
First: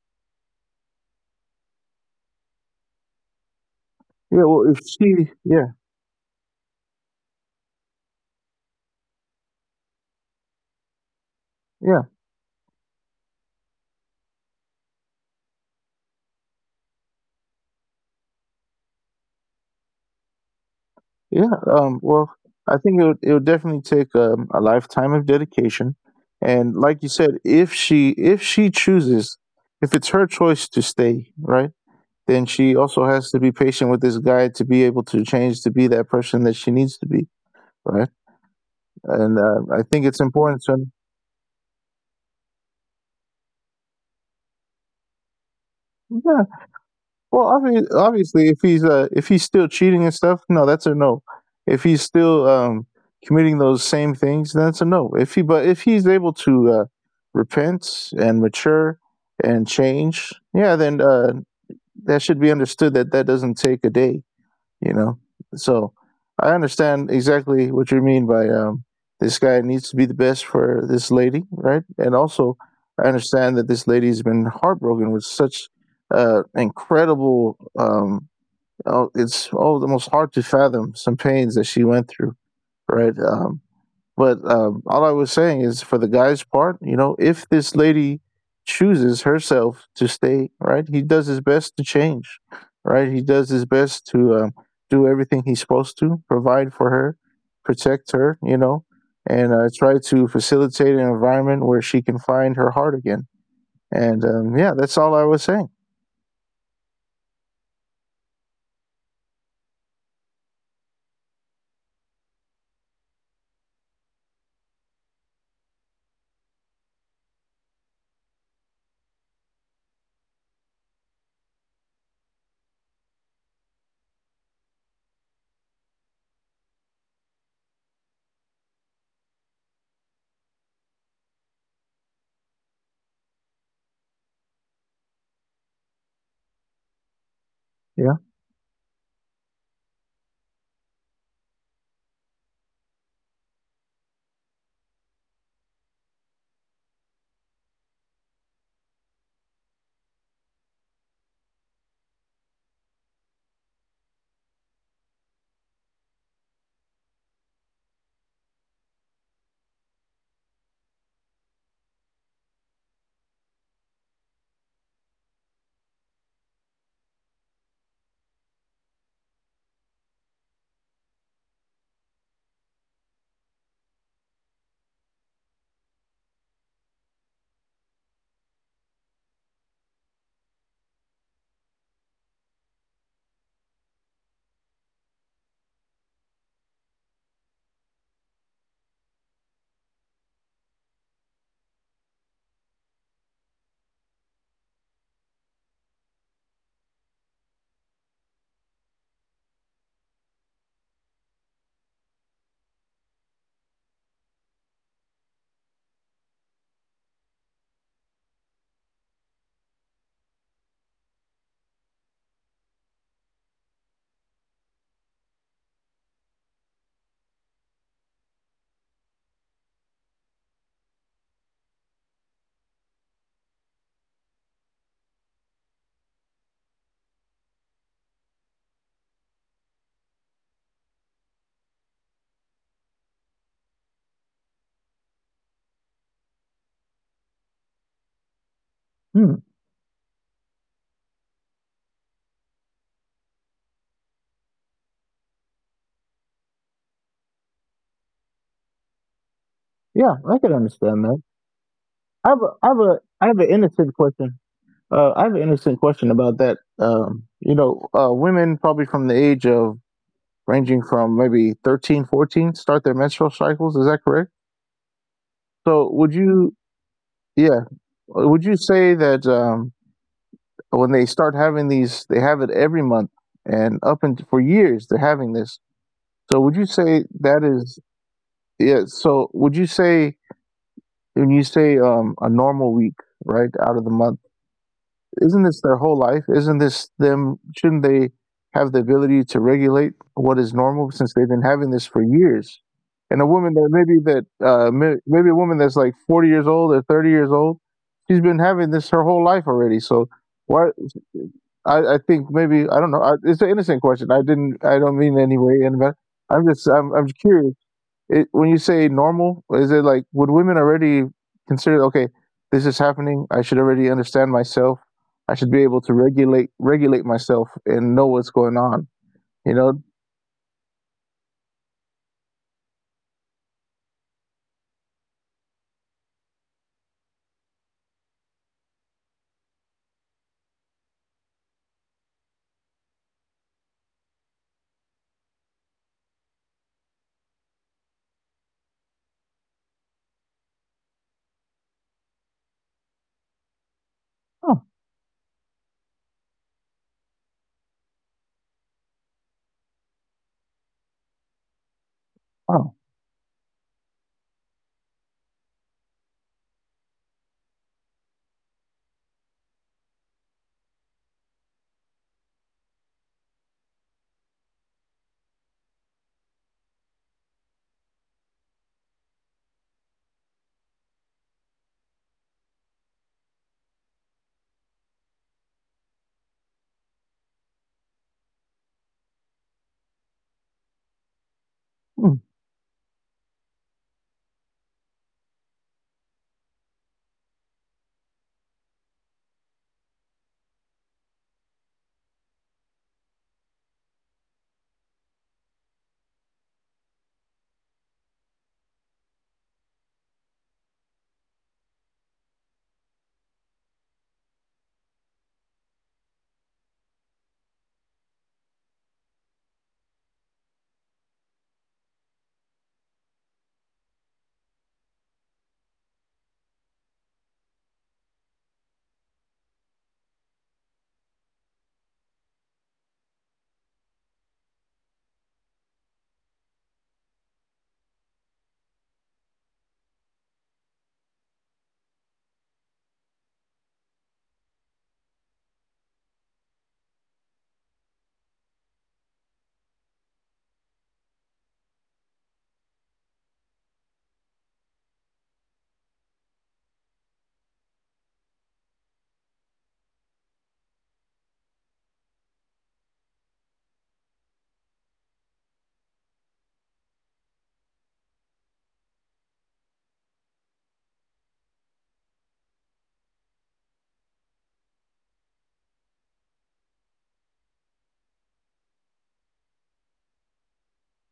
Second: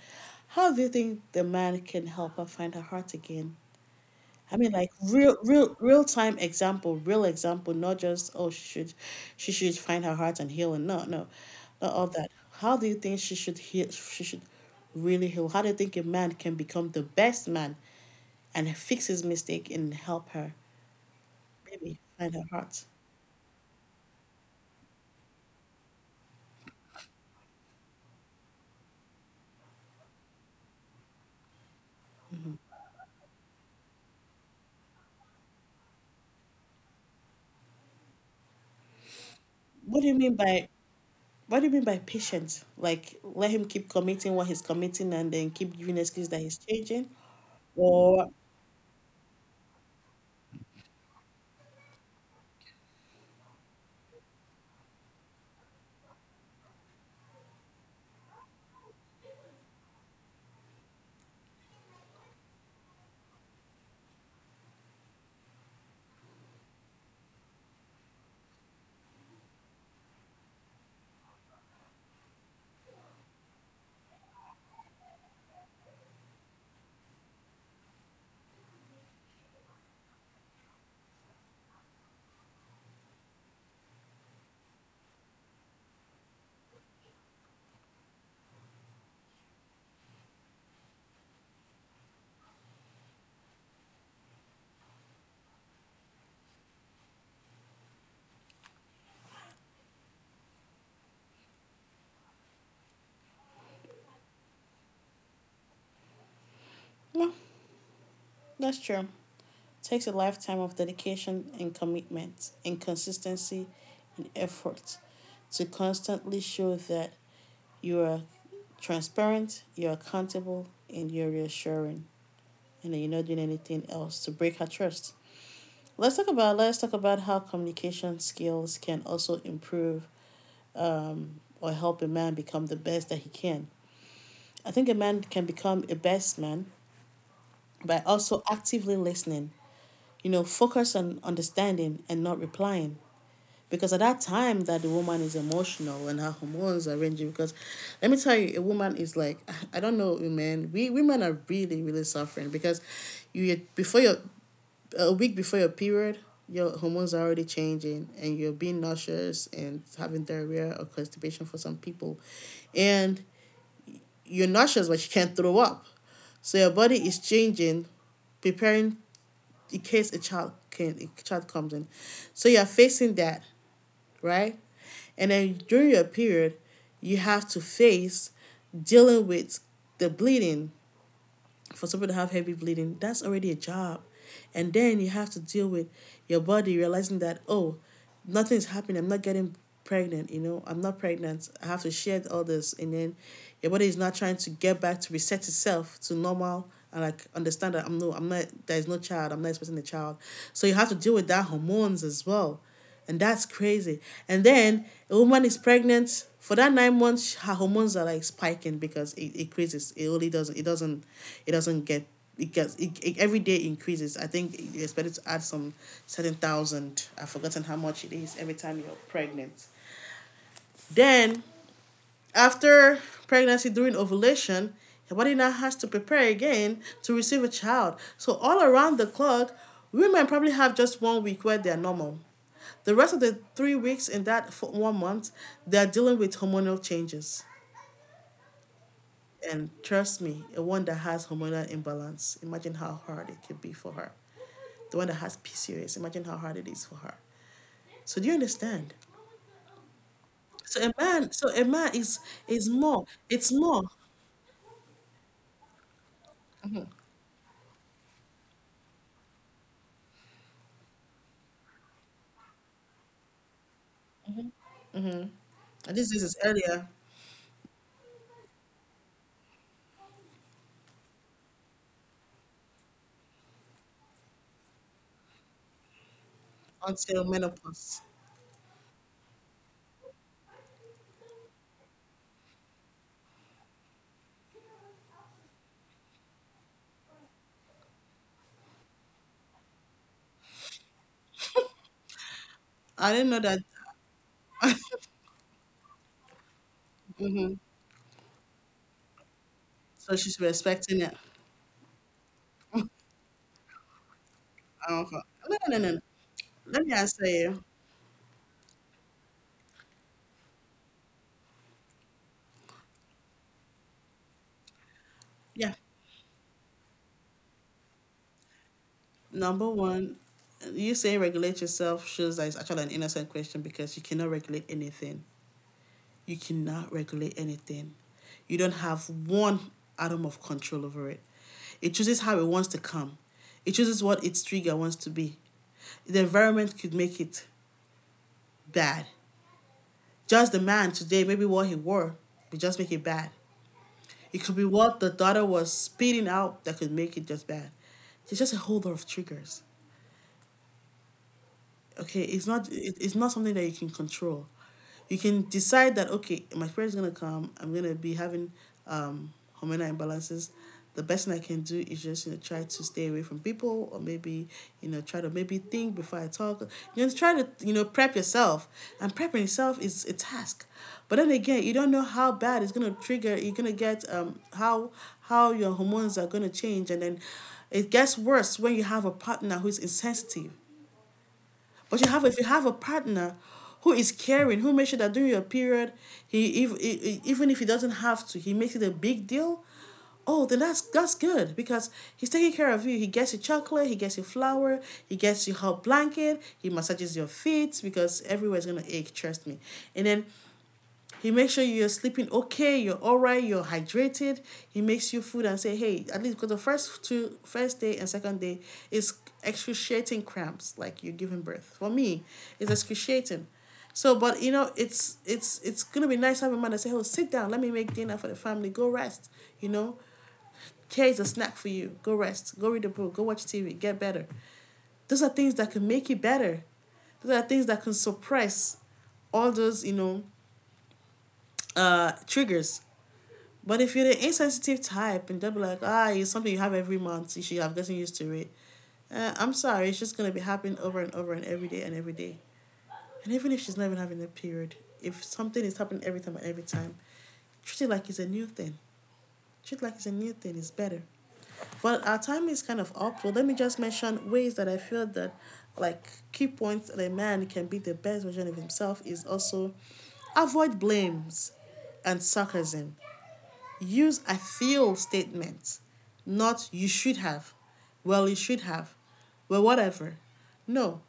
Speaker 1: How do you think the man can help her find her heart again?
Speaker 2: Yeah,
Speaker 1: I
Speaker 2: well,
Speaker 1: mean,
Speaker 2: if
Speaker 1: like
Speaker 2: she,
Speaker 1: real,
Speaker 2: yeah,
Speaker 1: real, real time example, real example, not just oh she should find her heart and heal and no, no, not
Speaker 2: yeah,
Speaker 1: all that. How do you think she should heal? She should really heal. How do you think a man can become the best man and fix his mistake and help her?
Speaker 2: yeah,
Speaker 1: Maybe
Speaker 2: well,
Speaker 1: find her
Speaker 2: I
Speaker 1: heart.
Speaker 2: think it would definitely take a lifetime of dedication. And like you said, if she chooses, if it's her choice to stay, right? Then she also has to be patient with this guy to be able to change to be that person that she needs to be, right? And I
Speaker 1: What
Speaker 2: think
Speaker 1: do you
Speaker 2: it's
Speaker 1: mean
Speaker 2: important
Speaker 1: by
Speaker 2: to.
Speaker 1: what do you mean by patient? Like let him keep committing what he's committing and then keep giving excuses that
Speaker 2: Yeah.
Speaker 1: he's changing?
Speaker 2: Well, obviously,
Speaker 1: Or
Speaker 2: obviously, if he's still cheating and stuff, no, that's a no. If he's still committing those same things, that's a no. If he but if he's able to repent and mature and change, yeah, then that should be understood that that doesn't take a day. You know. So I understand exactly what you mean by this guy needs to be the best for this lady, right? And also, I understand that this lady's been heartbroken with such incredible. Oh, it's oh, almost hard to fathom some pains that she went through, right? But all I was saying is, for the guy's part, you know, if this lady chooses herself to stay, right, he does his best to change, right? He does his best to do everything he's supposed to, provide for her, protect her, you know, and try to facilitate an environment where she can find her heart again. And yeah, that's all I was saying.
Speaker 1: that's true. Takes a lifetime of dedication and commitment and consistency and effort to constantly show that you are transparent, you're accountable, and you're reassuring, and that you're not doing anything else to break her trust. Let's talk about how communication skills can also improve or help a man become the best that he can. I think a man can become a best man by
Speaker 2: Yeah.
Speaker 1: also actively listening. You know, focus on understanding and not replying. Because at that time that the woman is emotional and her hormones are raging, because let me tell you, a woman is like, I don't know women. We women are really, really suffering because you before your, a week before your period, your hormones are already changing and you're being nauseous and having diarrhea or constipation for some people. And you're nauseous, but you can't throw up. So your body is changing, preparing in case a child comes in. So you're facing that, right? And then during your period, you have to face dealing with the bleeding, for some people to have heavy bleeding, that's already a job. And then you have to deal with your body realizing that, oh, nothing's happening. I'm not getting pregnant, you know, I'm not pregnant. I have to shed all this. And then your body is not trying to get back to reset itself to normal and like understand that I'm not, there's no child, I'm not expecting a child. So you have to deal with that hormones as well. And that's crazy. And then a woman is pregnant for that 9 months, her hormones are like spiking because it increases. It only doesn't. It doesn't. It doesn't get. It gets. It every day increases. I think you expect it to add some certain thousand. I've forgotten how much it is every time you're pregnant. Then after pregnancy, during ovulation, your body now has to prepare again to receive a child. So, all around the clock, women probably have just 1 week where they're normal. The rest of the 3 weeks in that 1 month, they're dealing with hormonal changes.
Speaker 2: Hmm.
Speaker 1: And trust me, a one that has hormonal imbalance, imagine how hard it could be for her. The one that has PCOS, imagine how hard it is for her. So do you understand?
Speaker 2: Yeah, I could understand that.
Speaker 1: So a man is is more,
Speaker 2: I have
Speaker 1: it's
Speaker 2: an
Speaker 1: more.
Speaker 2: innocent question. I have an innocent question about that. You know, women probably from the age of ranging from maybe 13, 14, start their menstrual cycles. Is that correct? So
Speaker 1: And this
Speaker 2: would
Speaker 1: is
Speaker 2: you
Speaker 1: earlier.
Speaker 2: yeah. Would you say that when they start having these, they have it every month, and up and for years they're having this. So would you say
Speaker 1: Until
Speaker 2: that is
Speaker 1: menopause.
Speaker 2: yeah? So would you say when you say a normal week, right, out of the month? Isn't this their whole life? Isn't this them? Shouldn't they have the ability to regulate what is normal since they've been having this for years?
Speaker 1: I
Speaker 2: And a
Speaker 1: didn't know
Speaker 2: woman
Speaker 1: that,
Speaker 2: that maybe that maybe a woman that's like 40 years old or 30 years old, she's been having this her whole life already. So
Speaker 1: so she's
Speaker 2: why?
Speaker 1: respecting it.
Speaker 2: I think maybe I don't know. I, it's an innocent question. I didn't. I
Speaker 1: I
Speaker 2: don't
Speaker 1: don't
Speaker 2: mean
Speaker 1: know.
Speaker 2: any
Speaker 1: No,
Speaker 2: way.
Speaker 1: no,
Speaker 2: And
Speaker 1: no,
Speaker 2: but
Speaker 1: no.
Speaker 2: I'm just
Speaker 1: Let me
Speaker 2: I'm
Speaker 1: answer
Speaker 2: curious
Speaker 1: you.
Speaker 2: it, when you say normal, is it like would women already consider okay, this is happening. I should already understand myself. I should be
Speaker 1: Yeah.
Speaker 2: able to regulate myself and know what's going on. You
Speaker 1: Number
Speaker 2: know,
Speaker 1: one, you say regulate yourself shows that it's actually an innocent question because you cannot regulate anything. You cannot regulate anything. You don't have one atom of control over it. It chooses how it wants to come. It chooses what its trigger wants to be. The environment could make it bad. Just the man today, maybe what he wore, could just make it bad. It could
Speaker 2: oh,
Speaker 1: be what the daughter was spitting out that could make it just bad. It's just a whole lot of triggers. Okay, it's not
Speaker 2: wow,
Speaker 1: it, it's not something that you can control. You can decide that okay my parents gonna come, I'm gonna be having um hormonal imbalances. The best thing I can do is just, you know, try to stay away from people, or maybe, you know, try to maybe think before I talk, you know, try to, you know, prep yourself. And prepping yourself is a task, but then again you don't know how bad it's gonna trigger, you're gonna get, how your hormones are gonna change. And then it gets worse when you have a partner who's insensitive. But you
Speaker 2: hmm,
Speaker 1: have If you have a partner who is caring, who makes sure that during your period, he if even if he doesn't have to, he makes it a big deal. Oh, then that's good, because he's taking care of you. He gets you chocolate, he gets you flour, he gets you hot blanket, he massages your feet because everywhere's gonna ache. Trust me. And then he makes sure you're sleeping okay, you're all right, you're hydrated. He makes you food and say, hey, at least because first day and second day is excruciating cramps, like you're giving birth. For me, it's excruciating. So, but you know, it's gonna be nice having a man that say, oh, sit down, let me make dinner for the family, go rest. You know, care is a snack for you. Go rest, go read a book, go watch TV, get better. Those are things that can make you better. Those are things that can suppress all those, you know, triggers. But if you're the insensitive type and they'll be like, ah, it's something you have every month, you should have gotten used to it. I'm sorry, it's just going to be happening over and over and every day and every day. And even if she's not even having a period, if something is happening every time and every time, treat it like it's a new thing. Treat it like it's a new thing, it's better. But our time is kind of up, so let me just mention ways that I feel that, like, key points that a man can be the best version of himself is also avoid blames and sarcasm. Use a feel statement, not you should have, well, you should have, well, whatever. No,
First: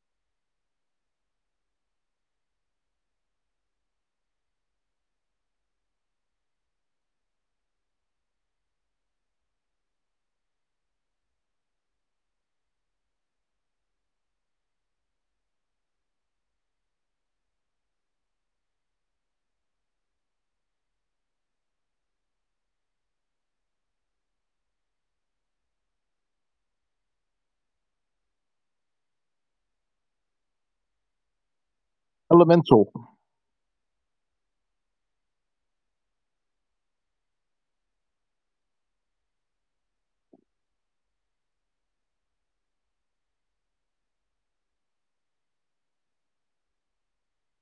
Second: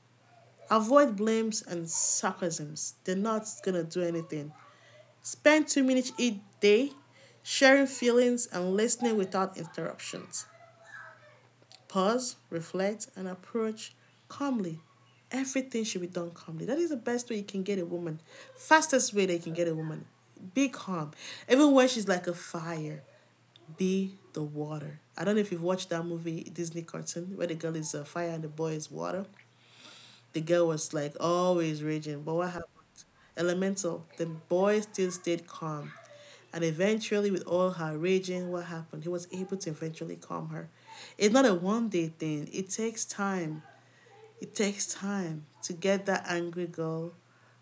Speaker 1: avoid blames and sarcasms. They're not gonna do anything. Spend 2 minutes each day sharing feelings and listening without interruptions. Pause, reflect, and approach calmly. Everything should be done calmly. That is the best way you can get a woman. Fastest way they can get a woman. Be calm. Even when she's like a fire, be the water. I don't know if you've watched that movie, Disney cartoon, where the girl is fire and the boy is water. The girl was like always raging, but what happened?
Speaker 2: elemental.
Speaker 1: Elemental. The boy still stayed calm. And eventually, with all her raging, what happened? He was able to eventually calm her. It's not a one day thing, it takes time. It takes time to get that angry girl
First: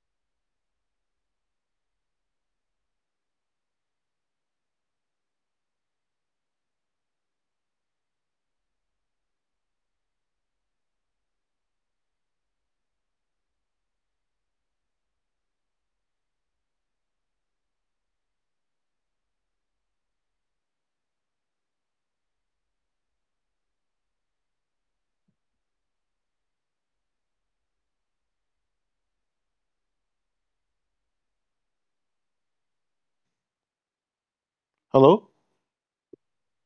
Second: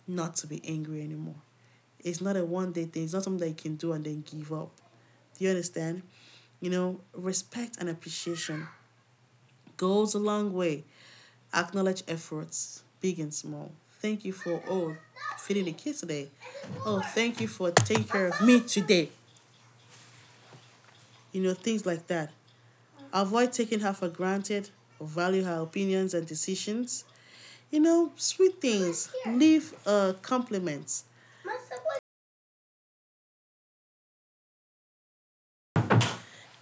Speaker 1: not to be angry anymore. It's not a one day thing, it's not something that you can do and then give up. Do you understand? You know, respect and appreciation goes a long way. Acknowledge efforts, big and small. Thank you for oh feeding the kids today. Oh, thank you for taking care of me today. You know, things like that. Avoid taking her for granted. Value her opinions and decisions. You know, sweet things. Leave compliments.
Speaker 2: Hello?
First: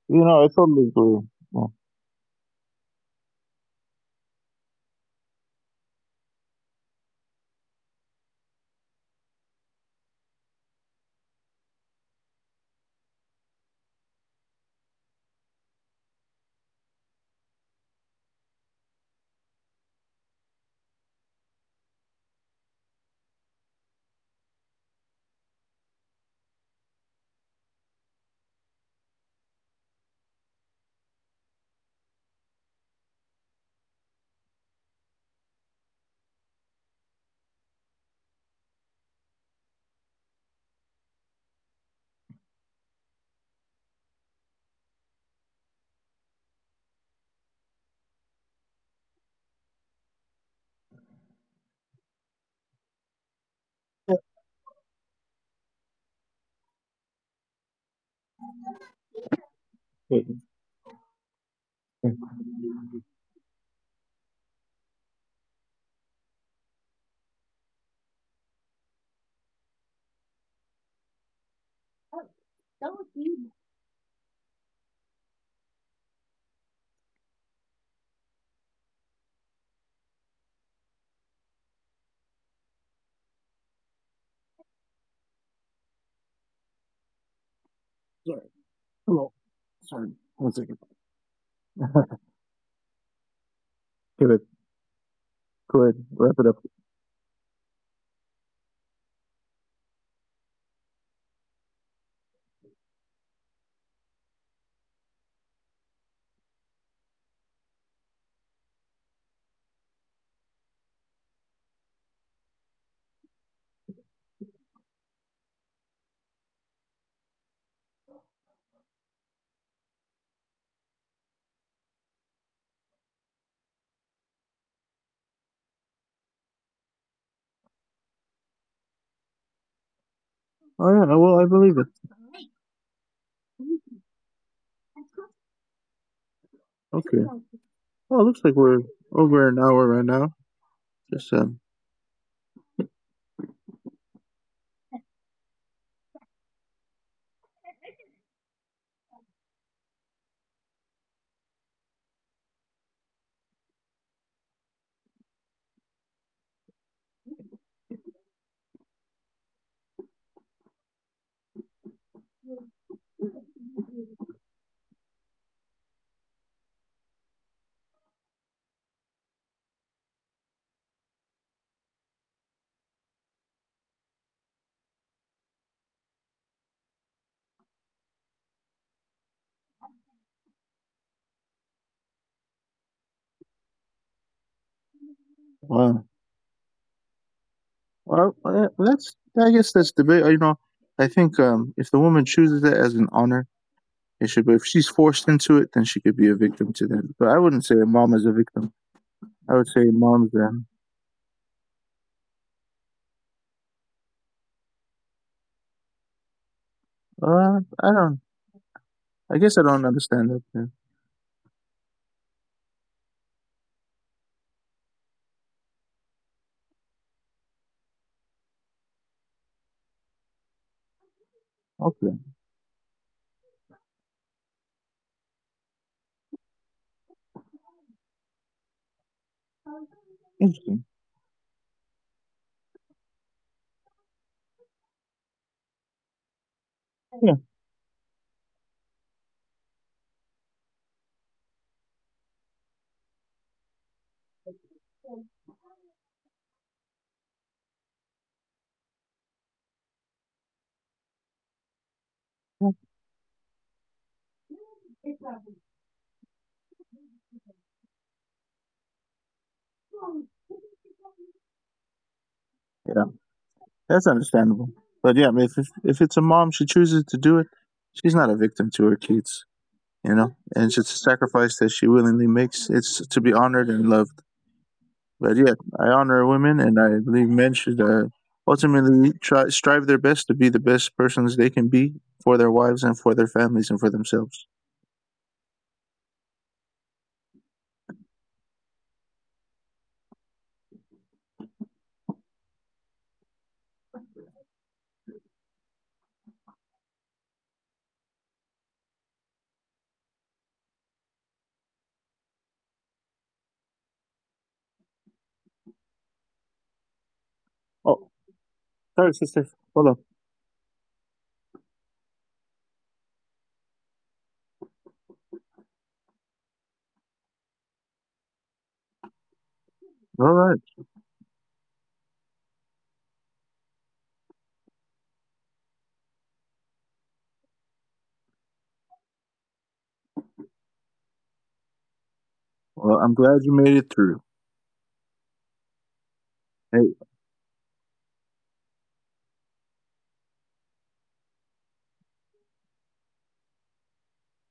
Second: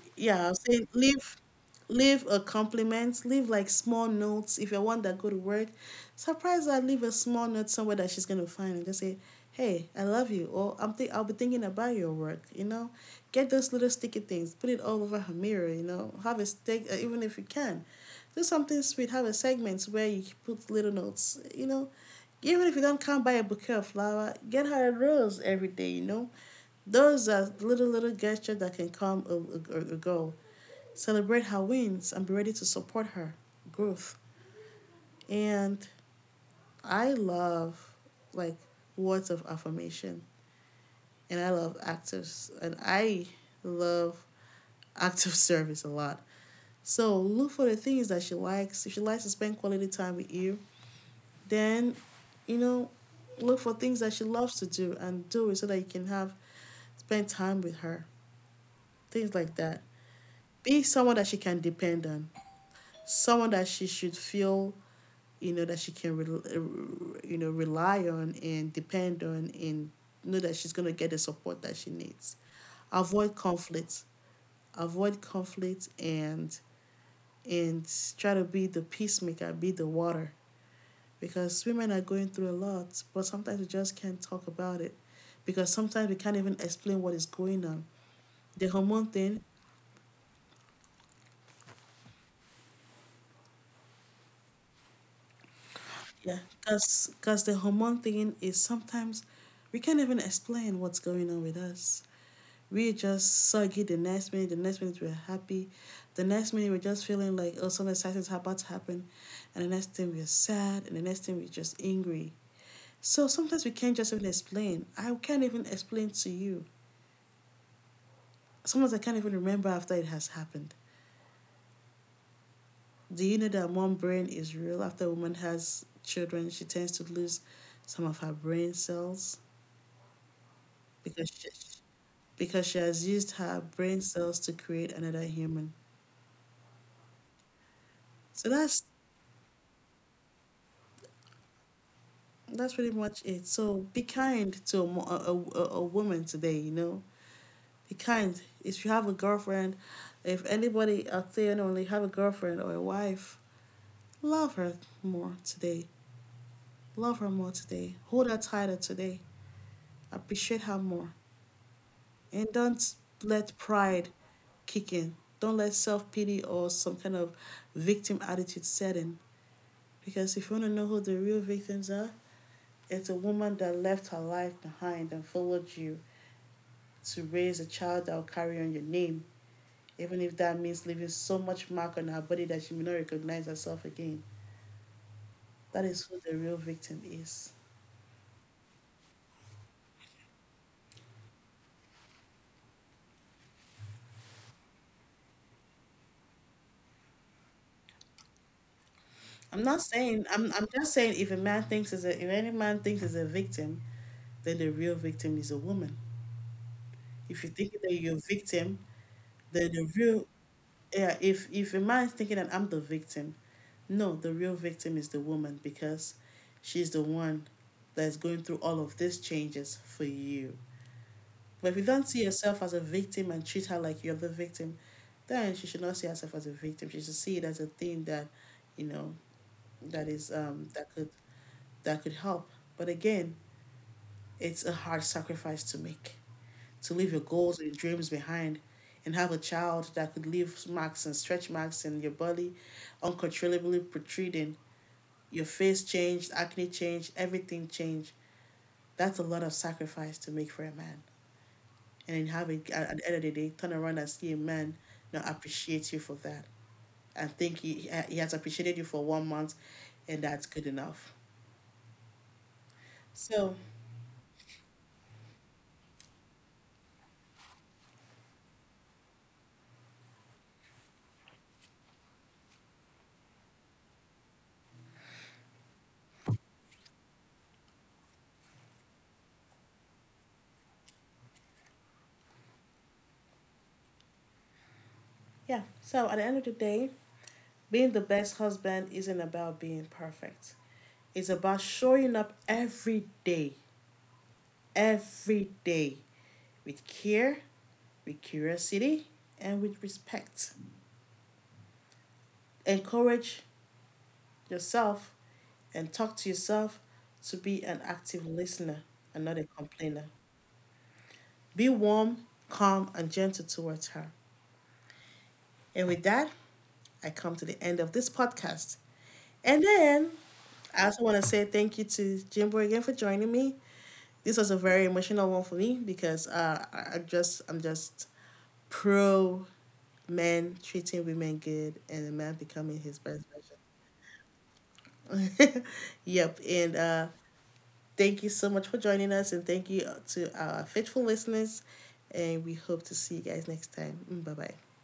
Speaker 2: You know, I
Speaker 1: Yeah, I'll say
Speaker 2: totally agree. Yeah.
Speaker 1: leave a compliment, leave like small notes. If you're one that go to work, surprise her, leave a small note somewhere that she's gonna find and just say, hey, I love you, or I'm think I'll be thinking about your work, you know? Get those little sticky things, put it all over her mirror, you know. Have a stick, even if you can. Do something sweet, have a segment where you put little notes, you know. Even if you don't come buy a bouquet of flower, get her a rose every day, you know, those are little, little gestures that can come or go. Celebrate her wins and be ready to support her growth. And I love, like, words of affirmation, and I love actors, and I love active service a lot. So look for the things that she likes. If she likes to spend quality time with you, then, you know, look for things that she loves to do and do it so that you can have spend time with her. Things like that.
Speaker 2: Wait,
Speaker 1: Be someone that she can depend
Speaker 2: wait,
Speaker 1: on, someone that she should feel, you know, that she can, you know, rely on and depend on and know that she's going to get the support that she needs. Avoid conflict. Avoid conflict and try to be the peacemaker, be the water. Because women are going through a lot, but sometimes we just can't talk about it. Because sometimes we can't even explain what is going on.
Speaker 2: sorry.
Speaker 1: The hormone
Speaker 2: Hello.
Speaker 1: thing,
Speaker 2: Sorry. One second. Give it. Go ahead. Wrap
Speaker 1: yeah,
Speaker 2: it up.
Speaker 1: because the hormone thing is sometimes we can't even explain what's going on with us. We're just soggy the next minute we're happy, the next minute we're just feeling like, oh, something exciting's about to happen, and the next thing we're sad, and the next thing we're just angry. So sometimes we can't just even explain. I can't even explain to you. Sometimes I can't even remember after it has happened. Do you know that mom brain is real? After a woman has children, she tends to lose some of her brain cells
Speaker 2: Oh yeah.
Speaker 1: because
Speaker 2: Well, I
Speaker 1: she,
Speaker 2: believe it.
Speaker 1: because she has used her brain cells to create another human.
Speaker 2: Okay. Well, it looks
Speaker 1: So
Speaker 2: like we're over an hour right now. Just
Speaker 1: that's pretty much it. So be kind to a woman today. Be kind. If you have a girlfriend, if anybody out there and only have a girlfriend or a wife, love her more today. Love her more today. Hold her tighter today. Appreciate her more. And don't let pride kick in. Don't let self pity or some kind of victim attitude set in. Because if you want to know who the real victims are, it's a woman that left her life behind and followed you to raise a child that will carry on your name, even if that means leaving so much mark on her body that she may not recognize herself again. That is
Speaker 2: well,
Speaker 1: who the real victim is.
Speaker 2: that's I guess that's debate. You know, I think if the woman chooses it as an honor, it should. But if she's forced into it, then she could be a victim to that. But I wouldn't say a mom is a victim. I
Speaker 1: I'm
Speaker 2: would say
Speaker 1: not saying,
Speaker 2: mom's
Speaker 1: I'm I'm just saying, if a man thinks is a if any man thinks is a victim, then the real victim is a woman. If you think
Speaker 2: I
Speaker 1: that you're a
Speaker 2: don't.
Speaker 1: victim,
Speaker 2: I guess I don't
Speaker 1: the real
Speaker 2: understand that. Then.
Speaker 1: yeah, if a man is thinking that I'm the victim, no, the real victim is the woman, because she's the one that's going through all of these changes for you. But if you don't
Speaker 2: Okay,
Speaker 1: see yourself as a victim and treat her like you're the victim, then she should not see herself as a victim. She should see it as a thing that, you know, that is
Speaker 2: interesting.
Speaker 1: that could help. But again, it's a hard sacrifice to make, to leave your
Speaker 2: Yeah,
Speaker 1: goals and dreams behind and have a child that could leave marks and stretch marks in your body, uncontrollably protruding. Your face changed, acne changed, everything changed. That's a lot of sacrifice to make for a man. And then have it, at the end of the day, turn around and see a man not appreciate you for that. And think he has appreciated you for one month and that's good enough.
Speaker 2: yeah,
Speaker 1: So,
Speaker 2: that's understandable. But yeah, I mean, if it's a mom, she chooses to do it. She's not a victim to her kids. You know, and it's a sacrifice that she willingly makes. It's to be honored and loved. But yeah, I honor women, and I believe men should ultimately try strive their best to be the best persons they can be for their wives and for their families and for themselves.
Speaker 1: yeah. So at the end of the day, being the best husband isn't about being perfect. It's about showing up every day, every day, with care, with curiosity, and with respect. Encourage yourself and talk to yourself to be an active
Speaker 2: Oh,
Speaker 1: listener and
Speaker 2: sorry,
Speaker 1: not a
Speaker 2: sister.
Speaker 1: complainer.
Speaker 2: Hold on.
Speaker 1: Be warm, calm, and gentle towards her. And with that, I come to the end of this podcast. And then
Speaker 2: All
Speaker 1: I
Speaker 2: right.
Speaker 1: also want to say thank you to Jimbo again for joining me. This was a very emotional one for me because I'm just pro men treating women good and a man becoming his best
Speaker 2: Well, I'm glad you made it through.
Speaker 1: version. Yep, and
Speaker 2: Hey,
Speaker 1: thank you so much for joining us, and thank you to our faithful listeners, and we hope to see you guys next time. Bye bye.